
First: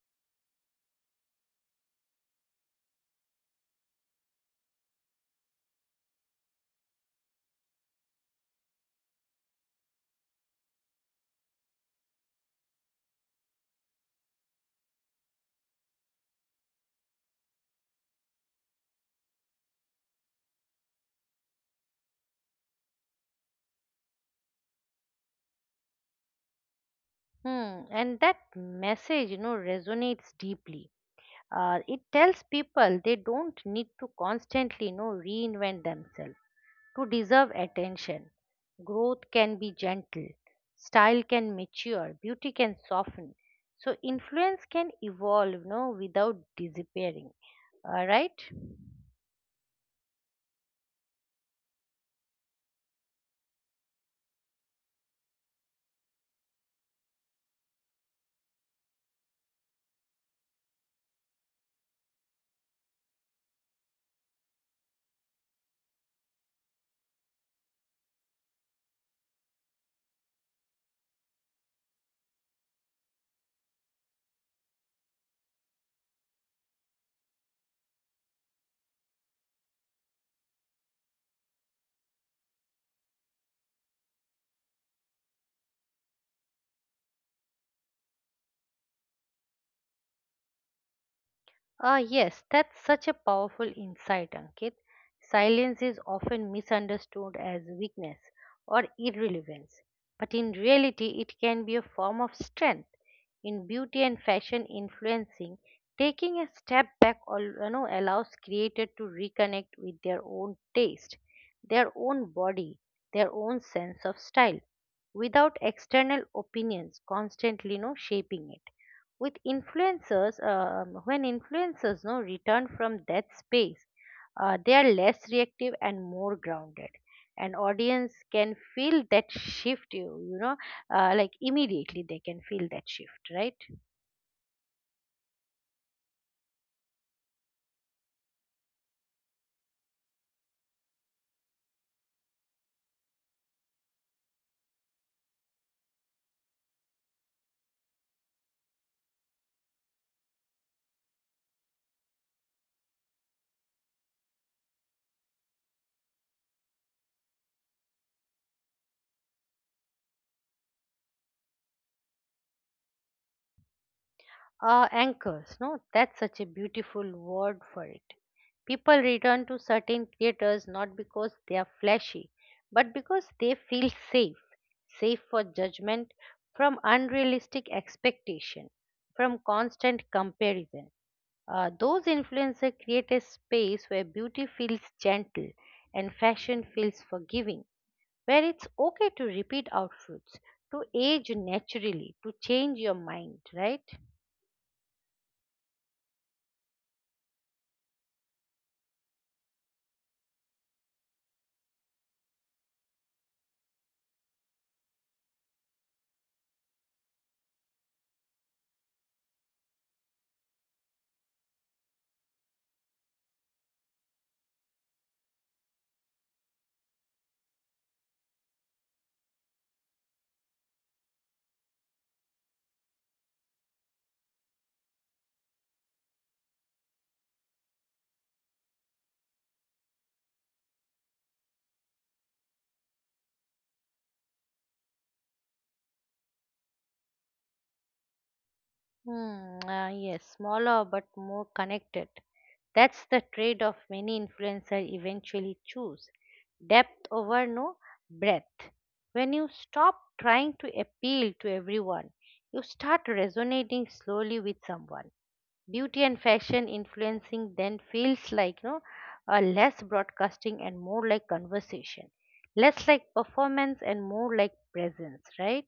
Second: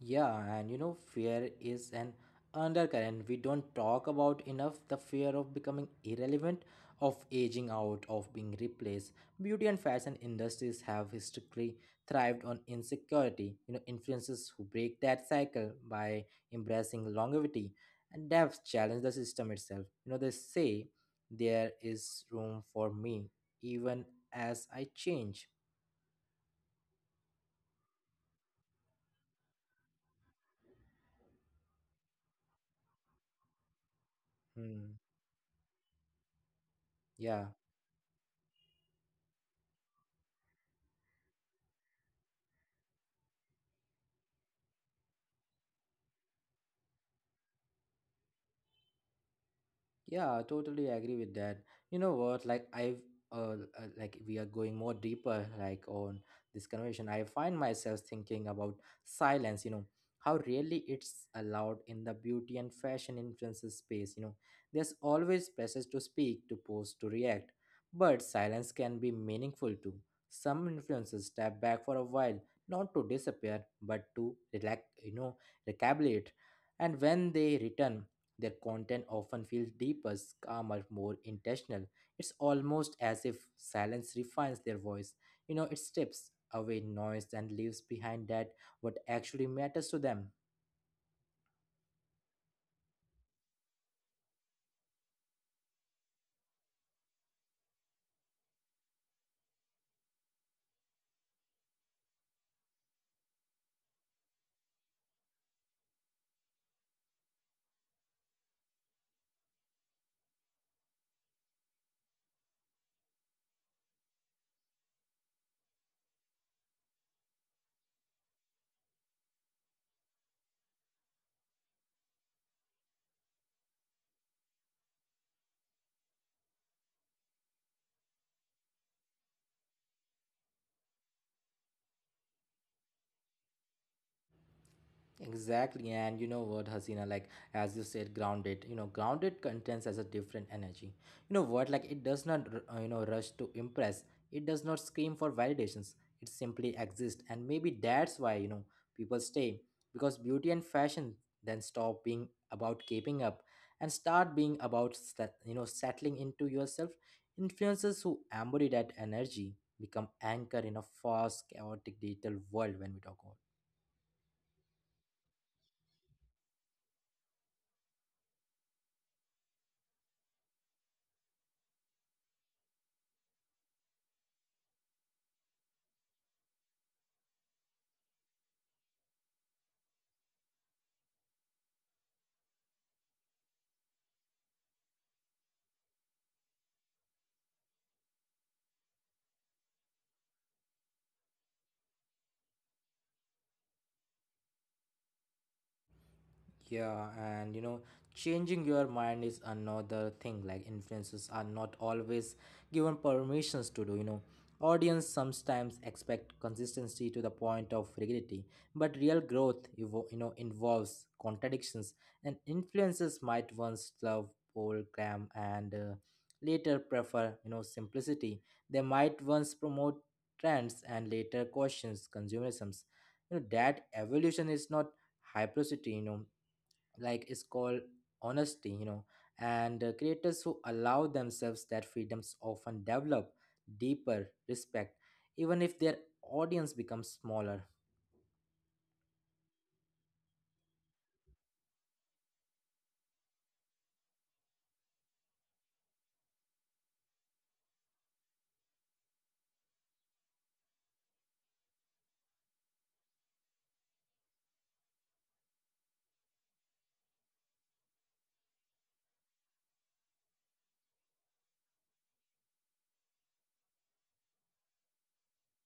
Yeah, and fear is an undercurrent we don't talk about enough, the fear of becoming irrelevant, of aging out, of being replaced. Beauty and fashion industries have historically thrived on insecurity. Influencers who break that cycle by embracing longevity and depth challenge the system itself. They say there is room for me even as I change. Hmm. And that message, resonates deeply. It tells people they don't need to constantly Hmm. Reinvent themselves to Yeah. deserve attention. Growth can be gentle, style can mature, beauty can soften. So influence can evolve without disappearing. Right? Yeah, I totally agree with that. You know what? Like I've like we are going more deeper like on this conversation. I find myself thinking about silence, how rarely it's allowed in the beauty and fashion influences space. There's always pressures to speak, to post, to react, but silence can be meaningful too. Some influences step back for a while, not to disappear, but to relax, recalibrate. And when they return, their content often feels deeper, calmer, more intentional. It's almost as if silence refines their voice. It strips away noise and leaves behind that what actually matters to them. Ah, yes, that's such a powerful insight, Ankit. Silence is often misunderstood as weakness or irrelevance, but in reality, it can be a form of strength. In beauty and fashion influencing, taking a step back allows creators to reconnect with their own taste, their own body, their own sense of style, without external opinions constantly shaping it. With influencers um, when influencers no return from that space, they are less reactive and more grounded and audience can feel that shift immediately they can feel that shift, right? Exactly, and you know what, Hasina, like as you said, grounded. Grounded contents as a different energy. Like it does not, rush to impress. It does not scream for validations. It simply exists, and maybe that's why people stay because beauty and fashion then stop being about keeping up and start being about set, settling into yourself. Influencers who embody that energy become anchor in a fast, chaotic digital world when we talk about. Anchors, no? That's such a beautiful word for it. People return to certain creators not because they are flashy, but because they feel safe. Safe for judgment, from unrealistic expectation, from constant comparison. Those influencers create a space where beauty feels gentle and fashion feels forgiving, where it's okay to repeat outfits, to age naturally, to change your mind, right? Yeah, and changing your mind is another thing. Like influencers are not always given permissions to do, you know. Audience sometimes expect consistency to the point of rigidity, but real growth, involves contradictions. And influencers might once love program and later prefer, simplicity. They might once promote trends and later questions consumerisms. That evolution is not hypercity like is called honesty and creators who allow themselves that freedoms often develop deeper respect even if their audience becomes smaller. Hmm, ah, yes, smaller but more connected. That's the trade off many influencers eventually choose, depth over no breadth. When you stop trying to appeal to everyone, you start resonating slowly with someone. Beauty and fashion influencing then feels like no, less broadcasting and more like conversation, less like performance and more like presence, right?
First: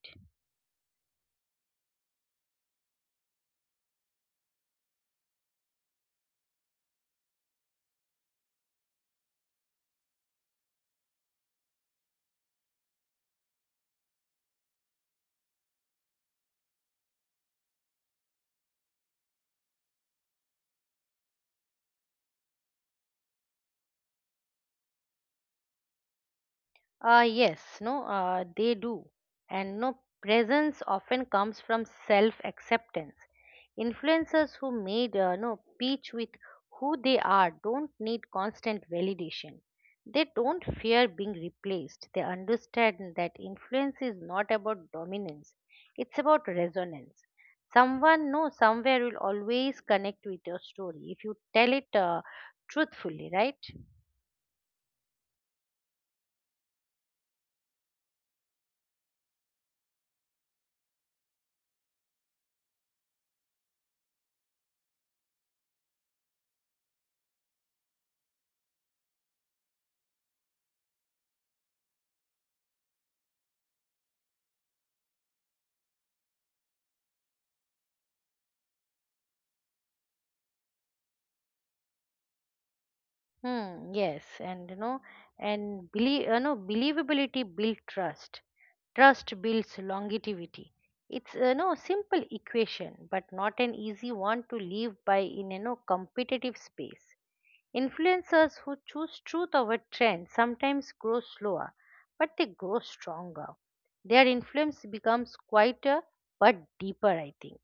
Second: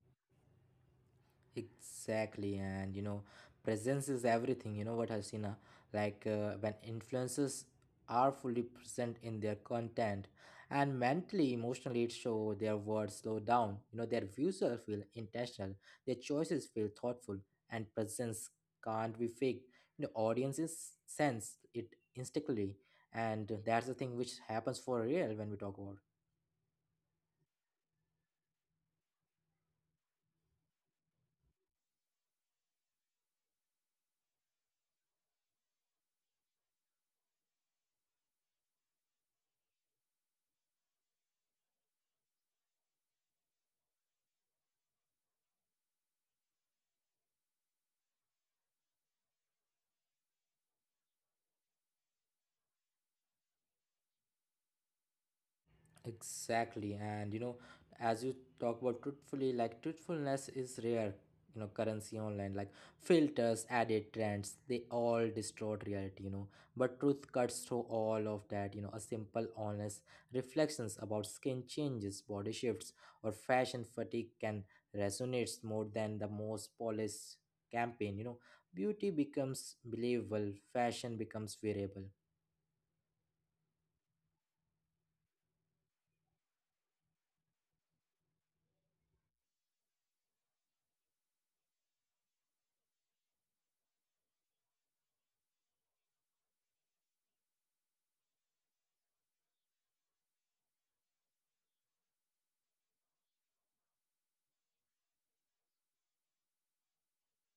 Exactly, and presence is everything. You know what, Hasina? Like when influencers are fully present in their content, and mentally, emotionally, it show their words slow down. You know, their views are feel intentional, their choices feel thoughtful, and presence can't be fake. The audiences sense it instantly, and that's the thing which happens for real when we talk about. Yes, no, they do. And no, presence often comes from self acceptance. Influencers who made no peace with who they are don't need constant validation. They don't fear being replaced. They understand that influence is not about dominance, it's about resonance. Someone, no, somewhere will always connect with your story if you tell it truthfully, right? Exactly, and as you talk about truthfully, like truthfulness is rare, you know, currency online. Like filters, added trends, they all distort reality, you know. But truth cuts through all of that, you know. A simple, honest reflections about skin changes, body shifts, or fashion fatigue can resonate more than the most polished campaign, you know. Beauty becomes believable, fashion becomes wearable. Hmm, yes, and believability builds trust. Trust builds longevity. It's simple equation, but not an easy one to live by in competitive space. Influencers who choose truth over trend sometimes grow slower, but they grow stronger. Their influence becomes quieter but deeper, I think.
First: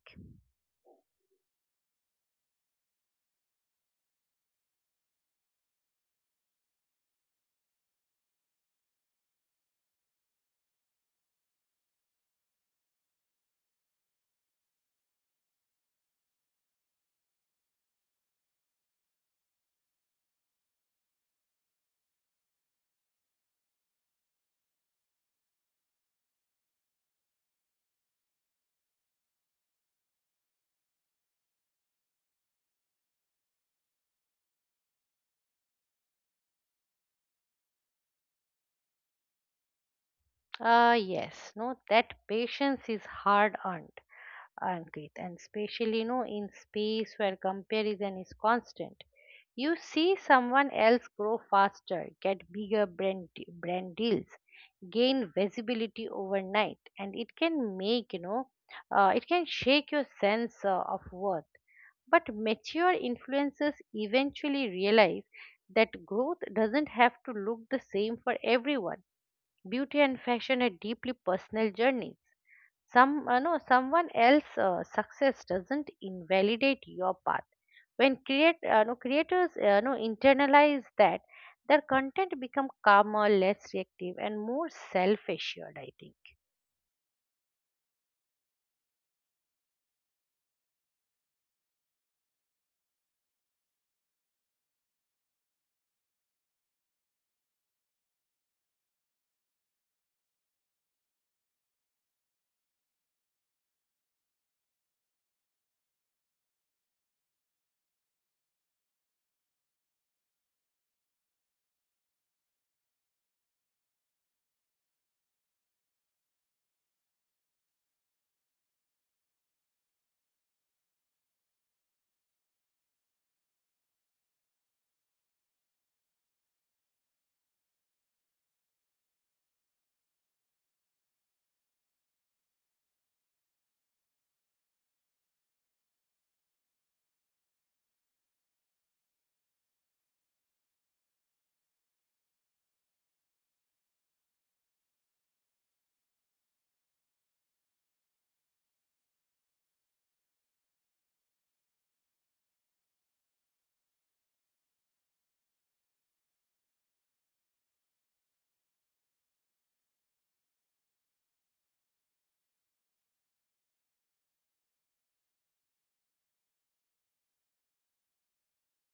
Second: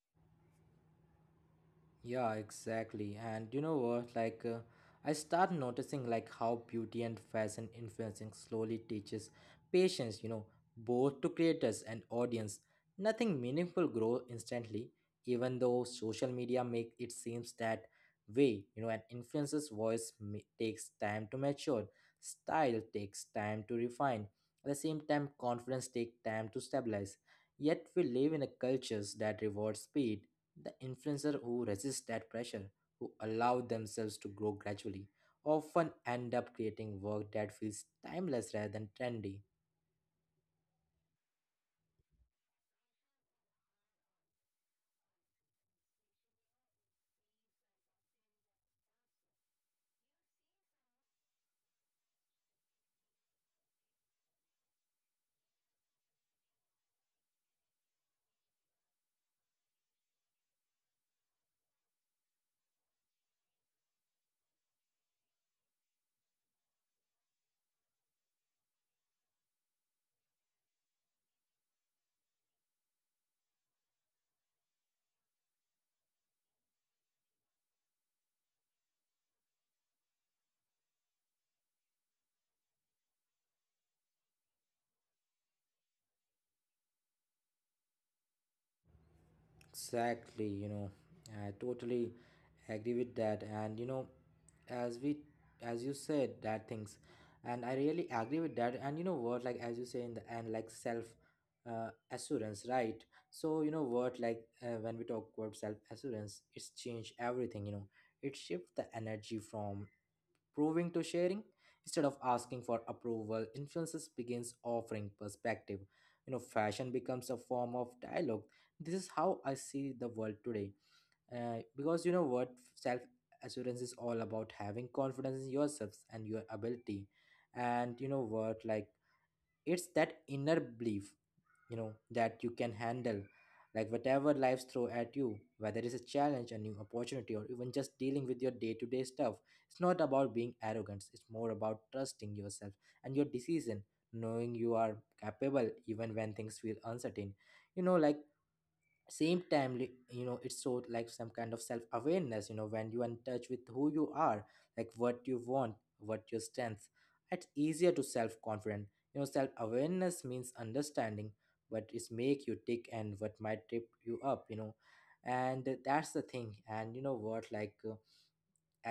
Yeah, exactly. And you know what? I start noticing like how beauty and fashion influencing slowly teaches patience. You know, both to creators and audience. Nothing meaningful grow instantly, even though social media make it seems that way. You know, an takes time to mature. Style takes time to refine. At the same time, confidence take time to stabilize. Yet we live in a cultures that rewards speed, the influencer who resist that pressure, who allow themselves to grow gradually, often end up creating work that feels timeless rather than trendy. Ah, yes, no, that patience is hard earned, earned Krit, and especially no in space where comparison is constant. You see someone else grow faster, get bigger brand brand deals, gain visibility overnight, and it can make it can shake your sense of worth. But mature influencers eventually realize that growth doesn't have to look the same for everyone. Beauty and fashion are deeply personal journeys. Some, someone else's success doesn't invalidate your path. When create, no, creators, no, internalize that, their content become calmer, less reactive, and more self-assured. I think. Exactly, you know, I totally agree with that. And as we, as you said, that things, and I really agree with that. And you know what, like as you say in the end, like self assurance, right? So you know what, like when we talk about self assurance, it's changed everything. You know, it shifts the energy from proving to sharing, instead of asking for approval, influences begins offering perspective. You know, fashion becomes a form of dialogue. This is how I see the world today. Because you know what, self assurance is all about having confidence in yourselves and your ability. And you know what, like it's that inner belief you know that you can handle like whatever life throw at you, whether it's a challenge, a new opportunity, or even just dealing with your day-to-day stuff. It's not about being arrogant, it's more about trusting yourself and your decision, knowing you are capable even when things feel uncertain, you know, like you know, it's so like some kind of self awareness, you know, when you are in touch with who you are, like what you want, what your strengths, it's easier to self confident. You know, self awareness means understanding what is make you tick and what might trip you up, you know. And that's the thing. And you know what, like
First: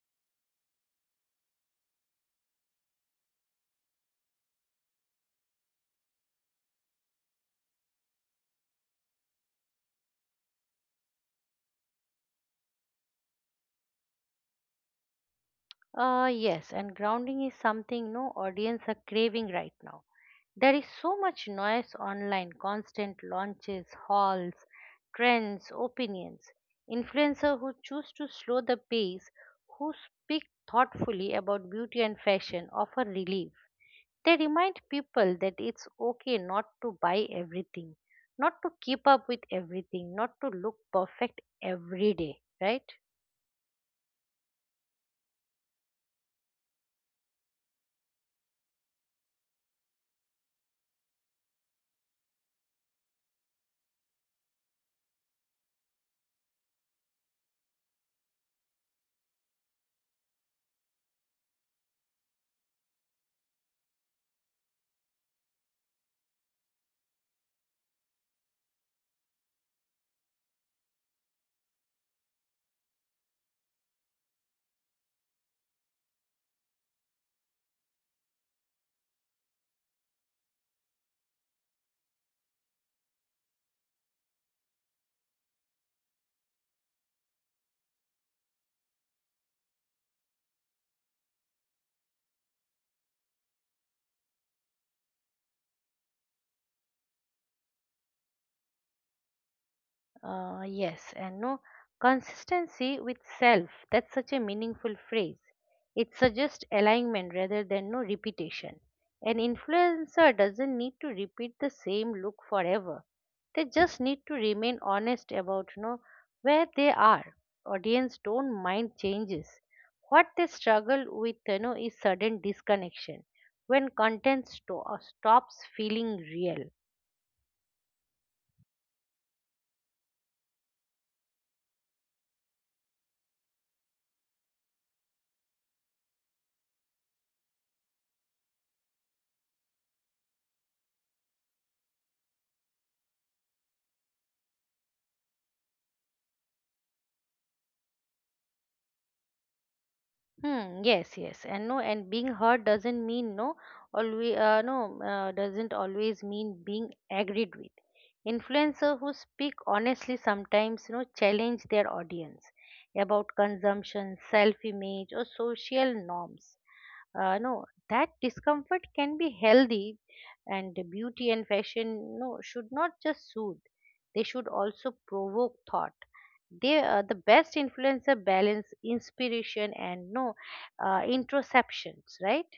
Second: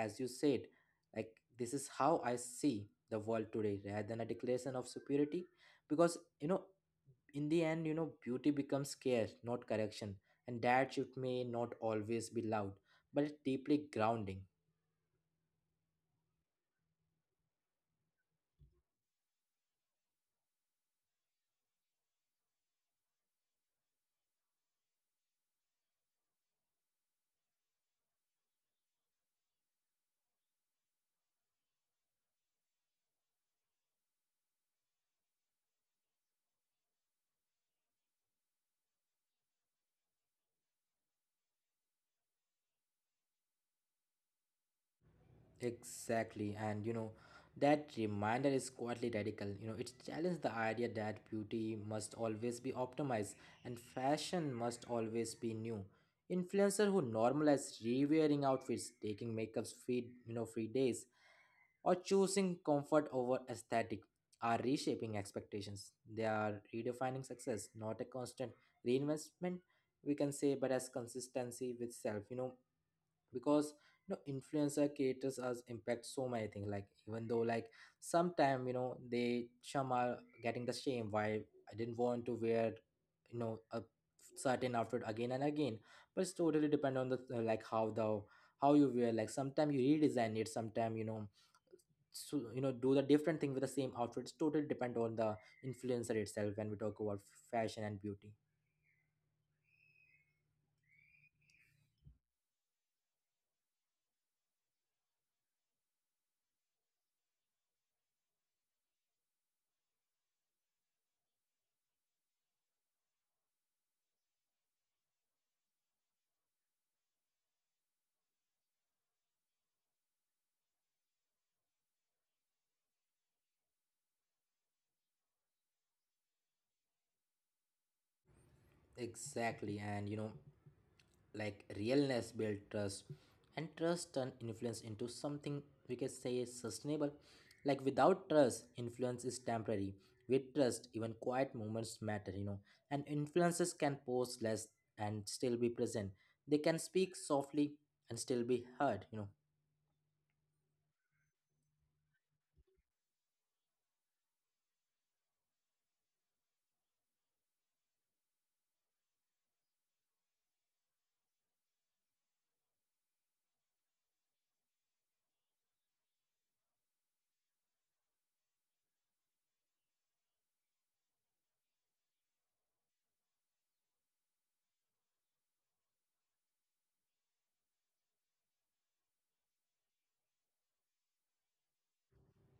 as you said, like this is how I see the world today, rather than a declaration of superiority, because you know in the end, you know, beauty becomes care, not correction. And that shift may not always be loud, but it's deeply grounding. Yes, and grounding is something no audience are craving right now. There is so much noise online, constant launches, hauls, trends, opinions. Influencers who choose to slow the pace, who speak thoughtfully about beauty and fashion, offer relief. They remind people that it's okay not to buy everything, not to keep up with everything, not to look perfect every day, right? Exactly. And, you know, that reminder is quietly radical. You know, it challenges the idea that beauty must always be optimized and fashion must always be new. Influencers who normalize rewearing outfits, taking makeups free, you know, free days, or choosing comfort over aesthetic are reshaping expectations. They are redefining success, not a constant reinvestment, we can say, but as consistency with self. You know, because you know influencer creators as impact so many things. Like even though like sometime you know they some are getting the shame, why I didn't want to wear you know a certain outfit again and again. But it's totally depend on the how you wear. Like sometimes you redesign it. Sometimes you know, so you know, do the different thing with the same outfits. Totally depend on the influencer itself when we talk about fashion and beauty. Yes, and no consistency with self. That's such a meaningful phrase. It suggests alignment rather than no repetition. An influencer doesn't need to repeat the same look forever. They just need to remain honest about where they are. Audience don't mind changes. What they struggle with is sudden disconnection when content stops feeling real. Exactly, and you know, like realness build trust, and trust turn influence into something we can say is sustainable. Like without trust, influence is temporary. With trust, even quiet moments matter, you know. And influences can pose less and still be present. They can speak softly and still be heard, you know. Hmm, yes, yes, and no, and being heard doesn't mean no, always doesn't always mean being agreed with. Influencers who speak honestly sometimes challenge their audience about consumption, self-image, or social norms. No, That discomfort can be healthy, and the beauty and fashion no should not just soothe; they should also provoke thought. The best influencer balance inspiration and no introceptions, right?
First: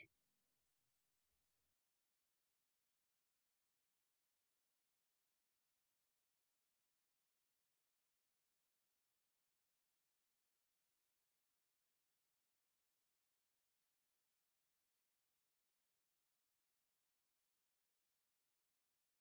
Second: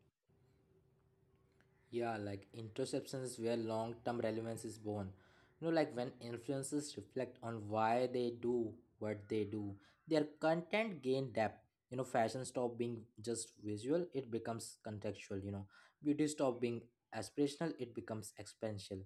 Yeah, like interceptions is where long term relevance is born. You know, like when influencers reflect on why they do what they do, their content gain depth. You know, fashion stop being just visual, it becomes contextual, you know. Beauty stop being aspirational, it becomes expansional.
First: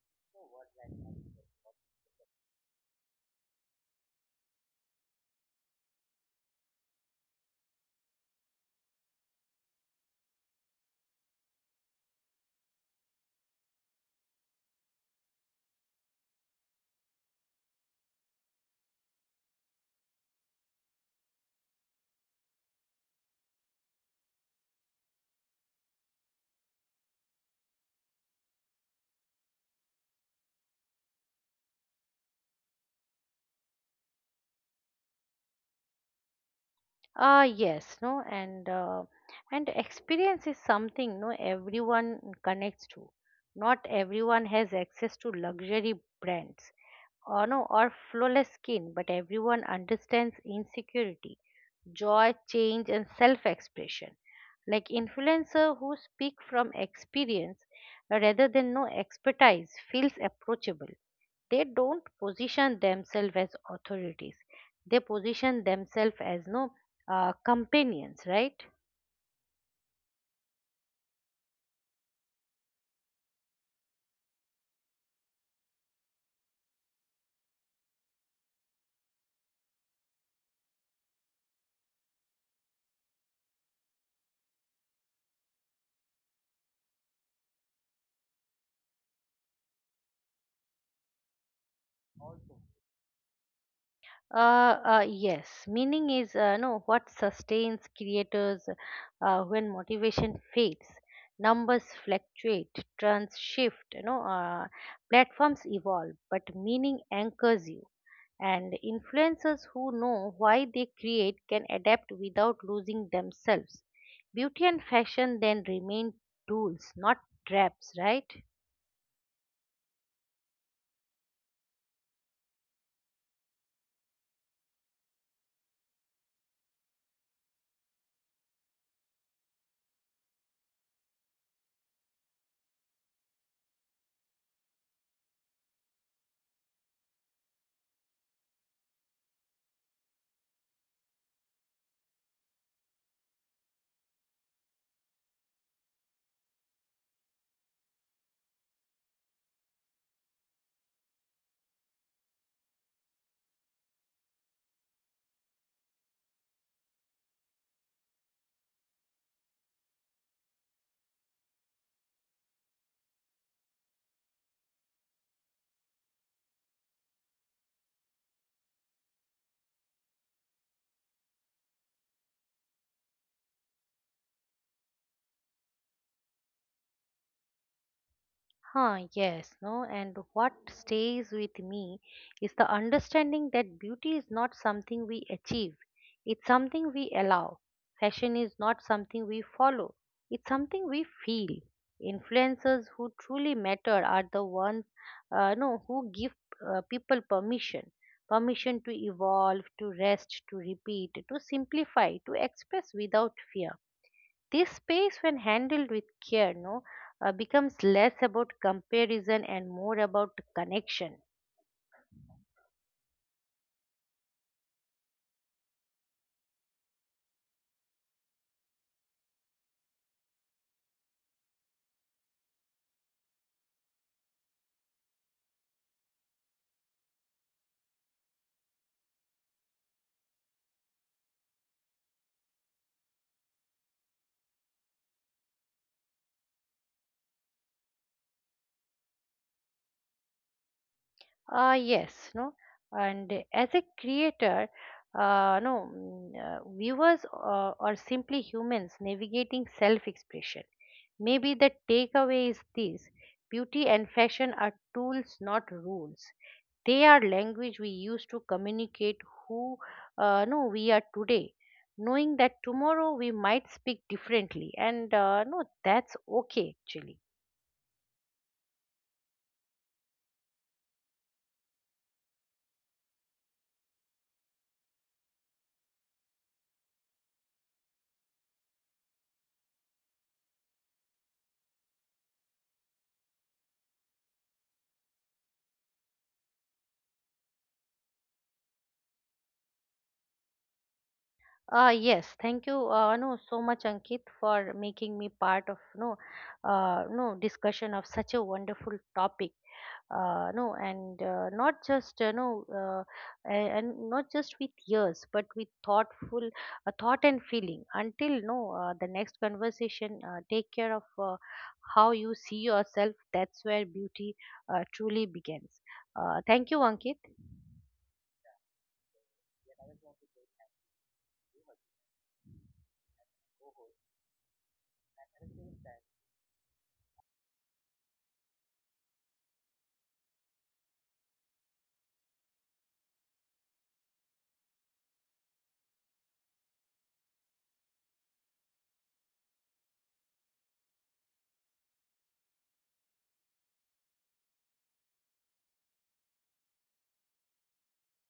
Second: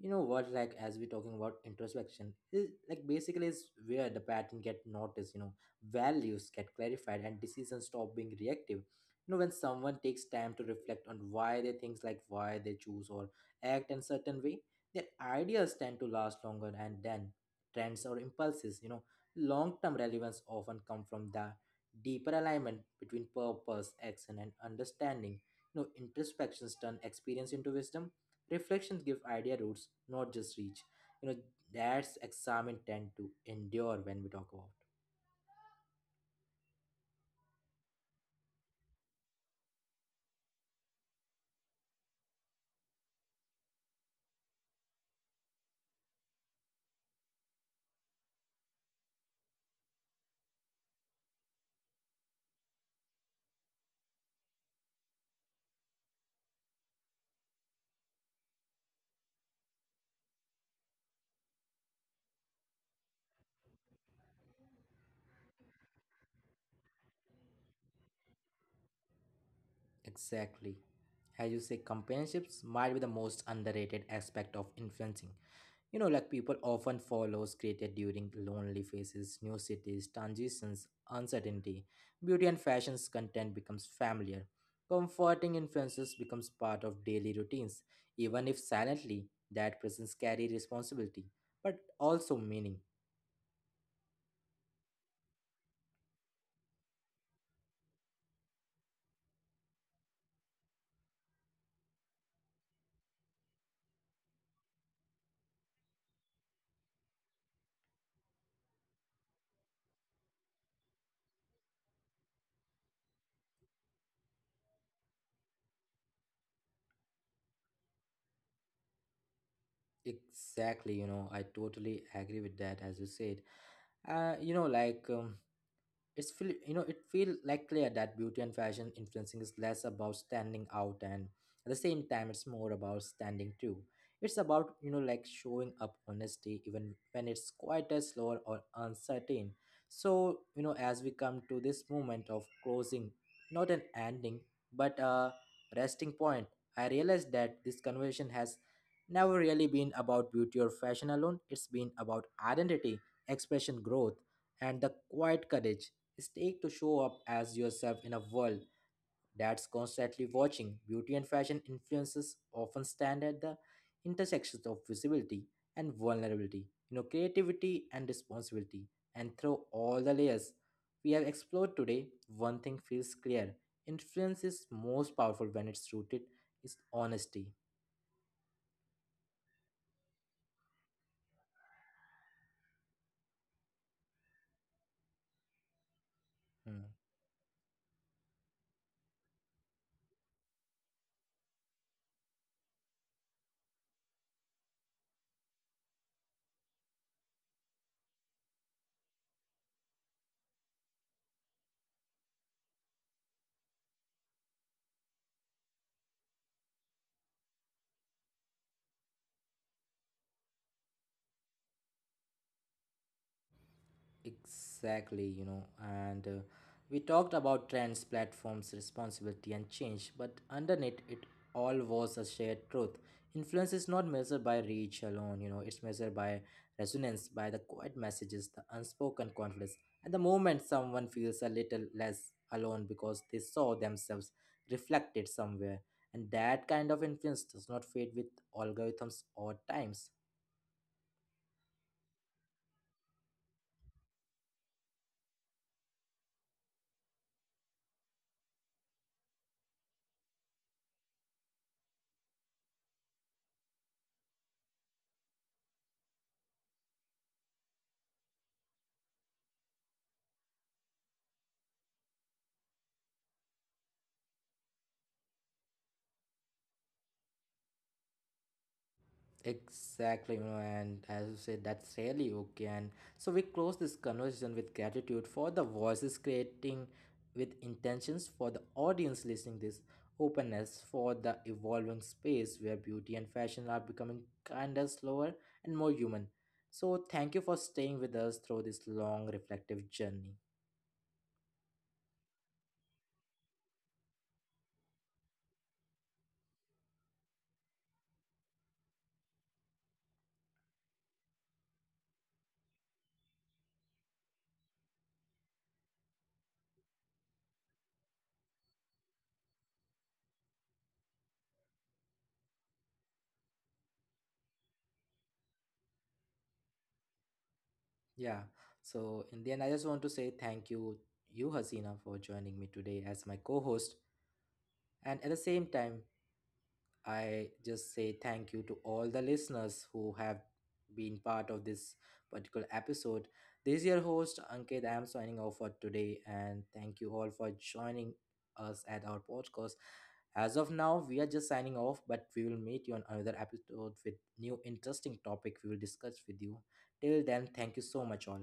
You know what, like as we're talking about introspection, is like basically is where the pattern get noticed, you know, values get clarified and decisions stop being reactive, you know, when someone takes time to reflect on why they think, like why they choose or act in certain way, their ideas tend to last longer and then trends or impulses, you know, long-term relevance often come from the deeper alignment between purpose, action, and understanding. You know, introspections turn experience into wisdom. Reflections give idea roots, not just reach. You know, that's examined tend to endure when we talk about. ah yes no and and Experience is something no everyone connects to. Not everyone has access to luxury brands or no or flawless skin, but everyone understands insecurity, joy, change and self expression. Like influencer who speak from experience rather than no expertise feels approachable. They don't position themselves as authorities, they position themselves as no companions, right? Exactly. As you say, companionships might be the most underrated aspect of influencing. You know, like people often follows created during lonely phases, new cities, transitions, uncertainty. Beauty and fashion's content becomes familiar. Comforting influences becomes part of daily routines, even if silently. That presence carry responsibility, but also meaning. Yes, meaning is no what sustains creators when motivation fades, numbers fluctuate, trends shift, platforms evolve, but meaning anchors you. And influencers who know why they create can adapt without losing themselves. Beauty and fashion then remain tools, not traps, right? Exactly, you know, I totally agree with that, as you said. Uh, you know, like. Um, it's feel you know it feel like clear that beauty and fashion influencing is less about standing out, and at the same time it's more about standing too. It's about you know like showing up honesty even when it's quite quieter, slower, or uncertain. So you know as we come to this moment of closing, not an ending, but a resting point, I realized that this conversation has never really been about beauty or fashion alone. It's been about identity, expression, growth, and the quiet courage stake to show up as yourself in a world that's constantly watching. Beauty and fashion influences often stand at the intersections of visibility and vulnerability, you know, creativity and responsibility. And through all the layers we have explored today, one thing feels clear. Influence is most powerful when it's rooted is honesty. Huh, yes, no, and what stays with me is the understanding that beauty is not something we achieve, it's Hmm. something we allow. Fashion is not something we follow, it's something we feel. Influencers who truly matter are the ones no, who give people permission, permission to evolve, to rest, to repeat, to simplify, to express without fear. This space, when handled with care, no, becomes less about comparison and more about connection. Exactly, you know, and we talked about trends, platforms, responsibility, and change, but underneath it all was a shared truth. Influence is not measured by reach alone, you know, it's measured by resonance, by the quiet messages, the unspoken confidence. At the moment, someone feels a little less alone because they saw themselves reflected somewhere, and that kind of influence does not fade with algorithms or times. Ah, yes, no, and as a creator, no, mm, viewers are simply humans navigating self-expression. Maybe the takeaway is this: beauty and fashion are tools, not rules. They are language we use to communicate who no we are today, knowing that tomorrow we might speak differently, and no, that's okay actually. Exactly, you know, and as you said, that's really okay. And so we close this conversation with gratitude for the voices creating with intentions, for the audience listening this openness, for the evolving space where beauty and fashion are becoming kinder, slower, and more human. So thank you for staying with us through this long reflective journey. Yes, thank you, no, so much, Ankit, for making me part of no, no discussion of such a wonderful topic. No and Not just and not just with years but with thoughtful thought and feeling. Until no the next conversation, take care of how you see yourself. That's where beauty truly begins. Thank you, Ankit. Yeah. So in the end, I just want to say thank you, Hasina, for joining me today as my co-host, and at the same time I just say thank you to all the listeners who have been part of this particular episode. This is your host Ankit. I am signing off for today, and thank you all for joining us at our podcast. As of now, we are just signing off, but we will meet you on another episode with new interesting topic we will discuss with you. Till then, thank you so much all.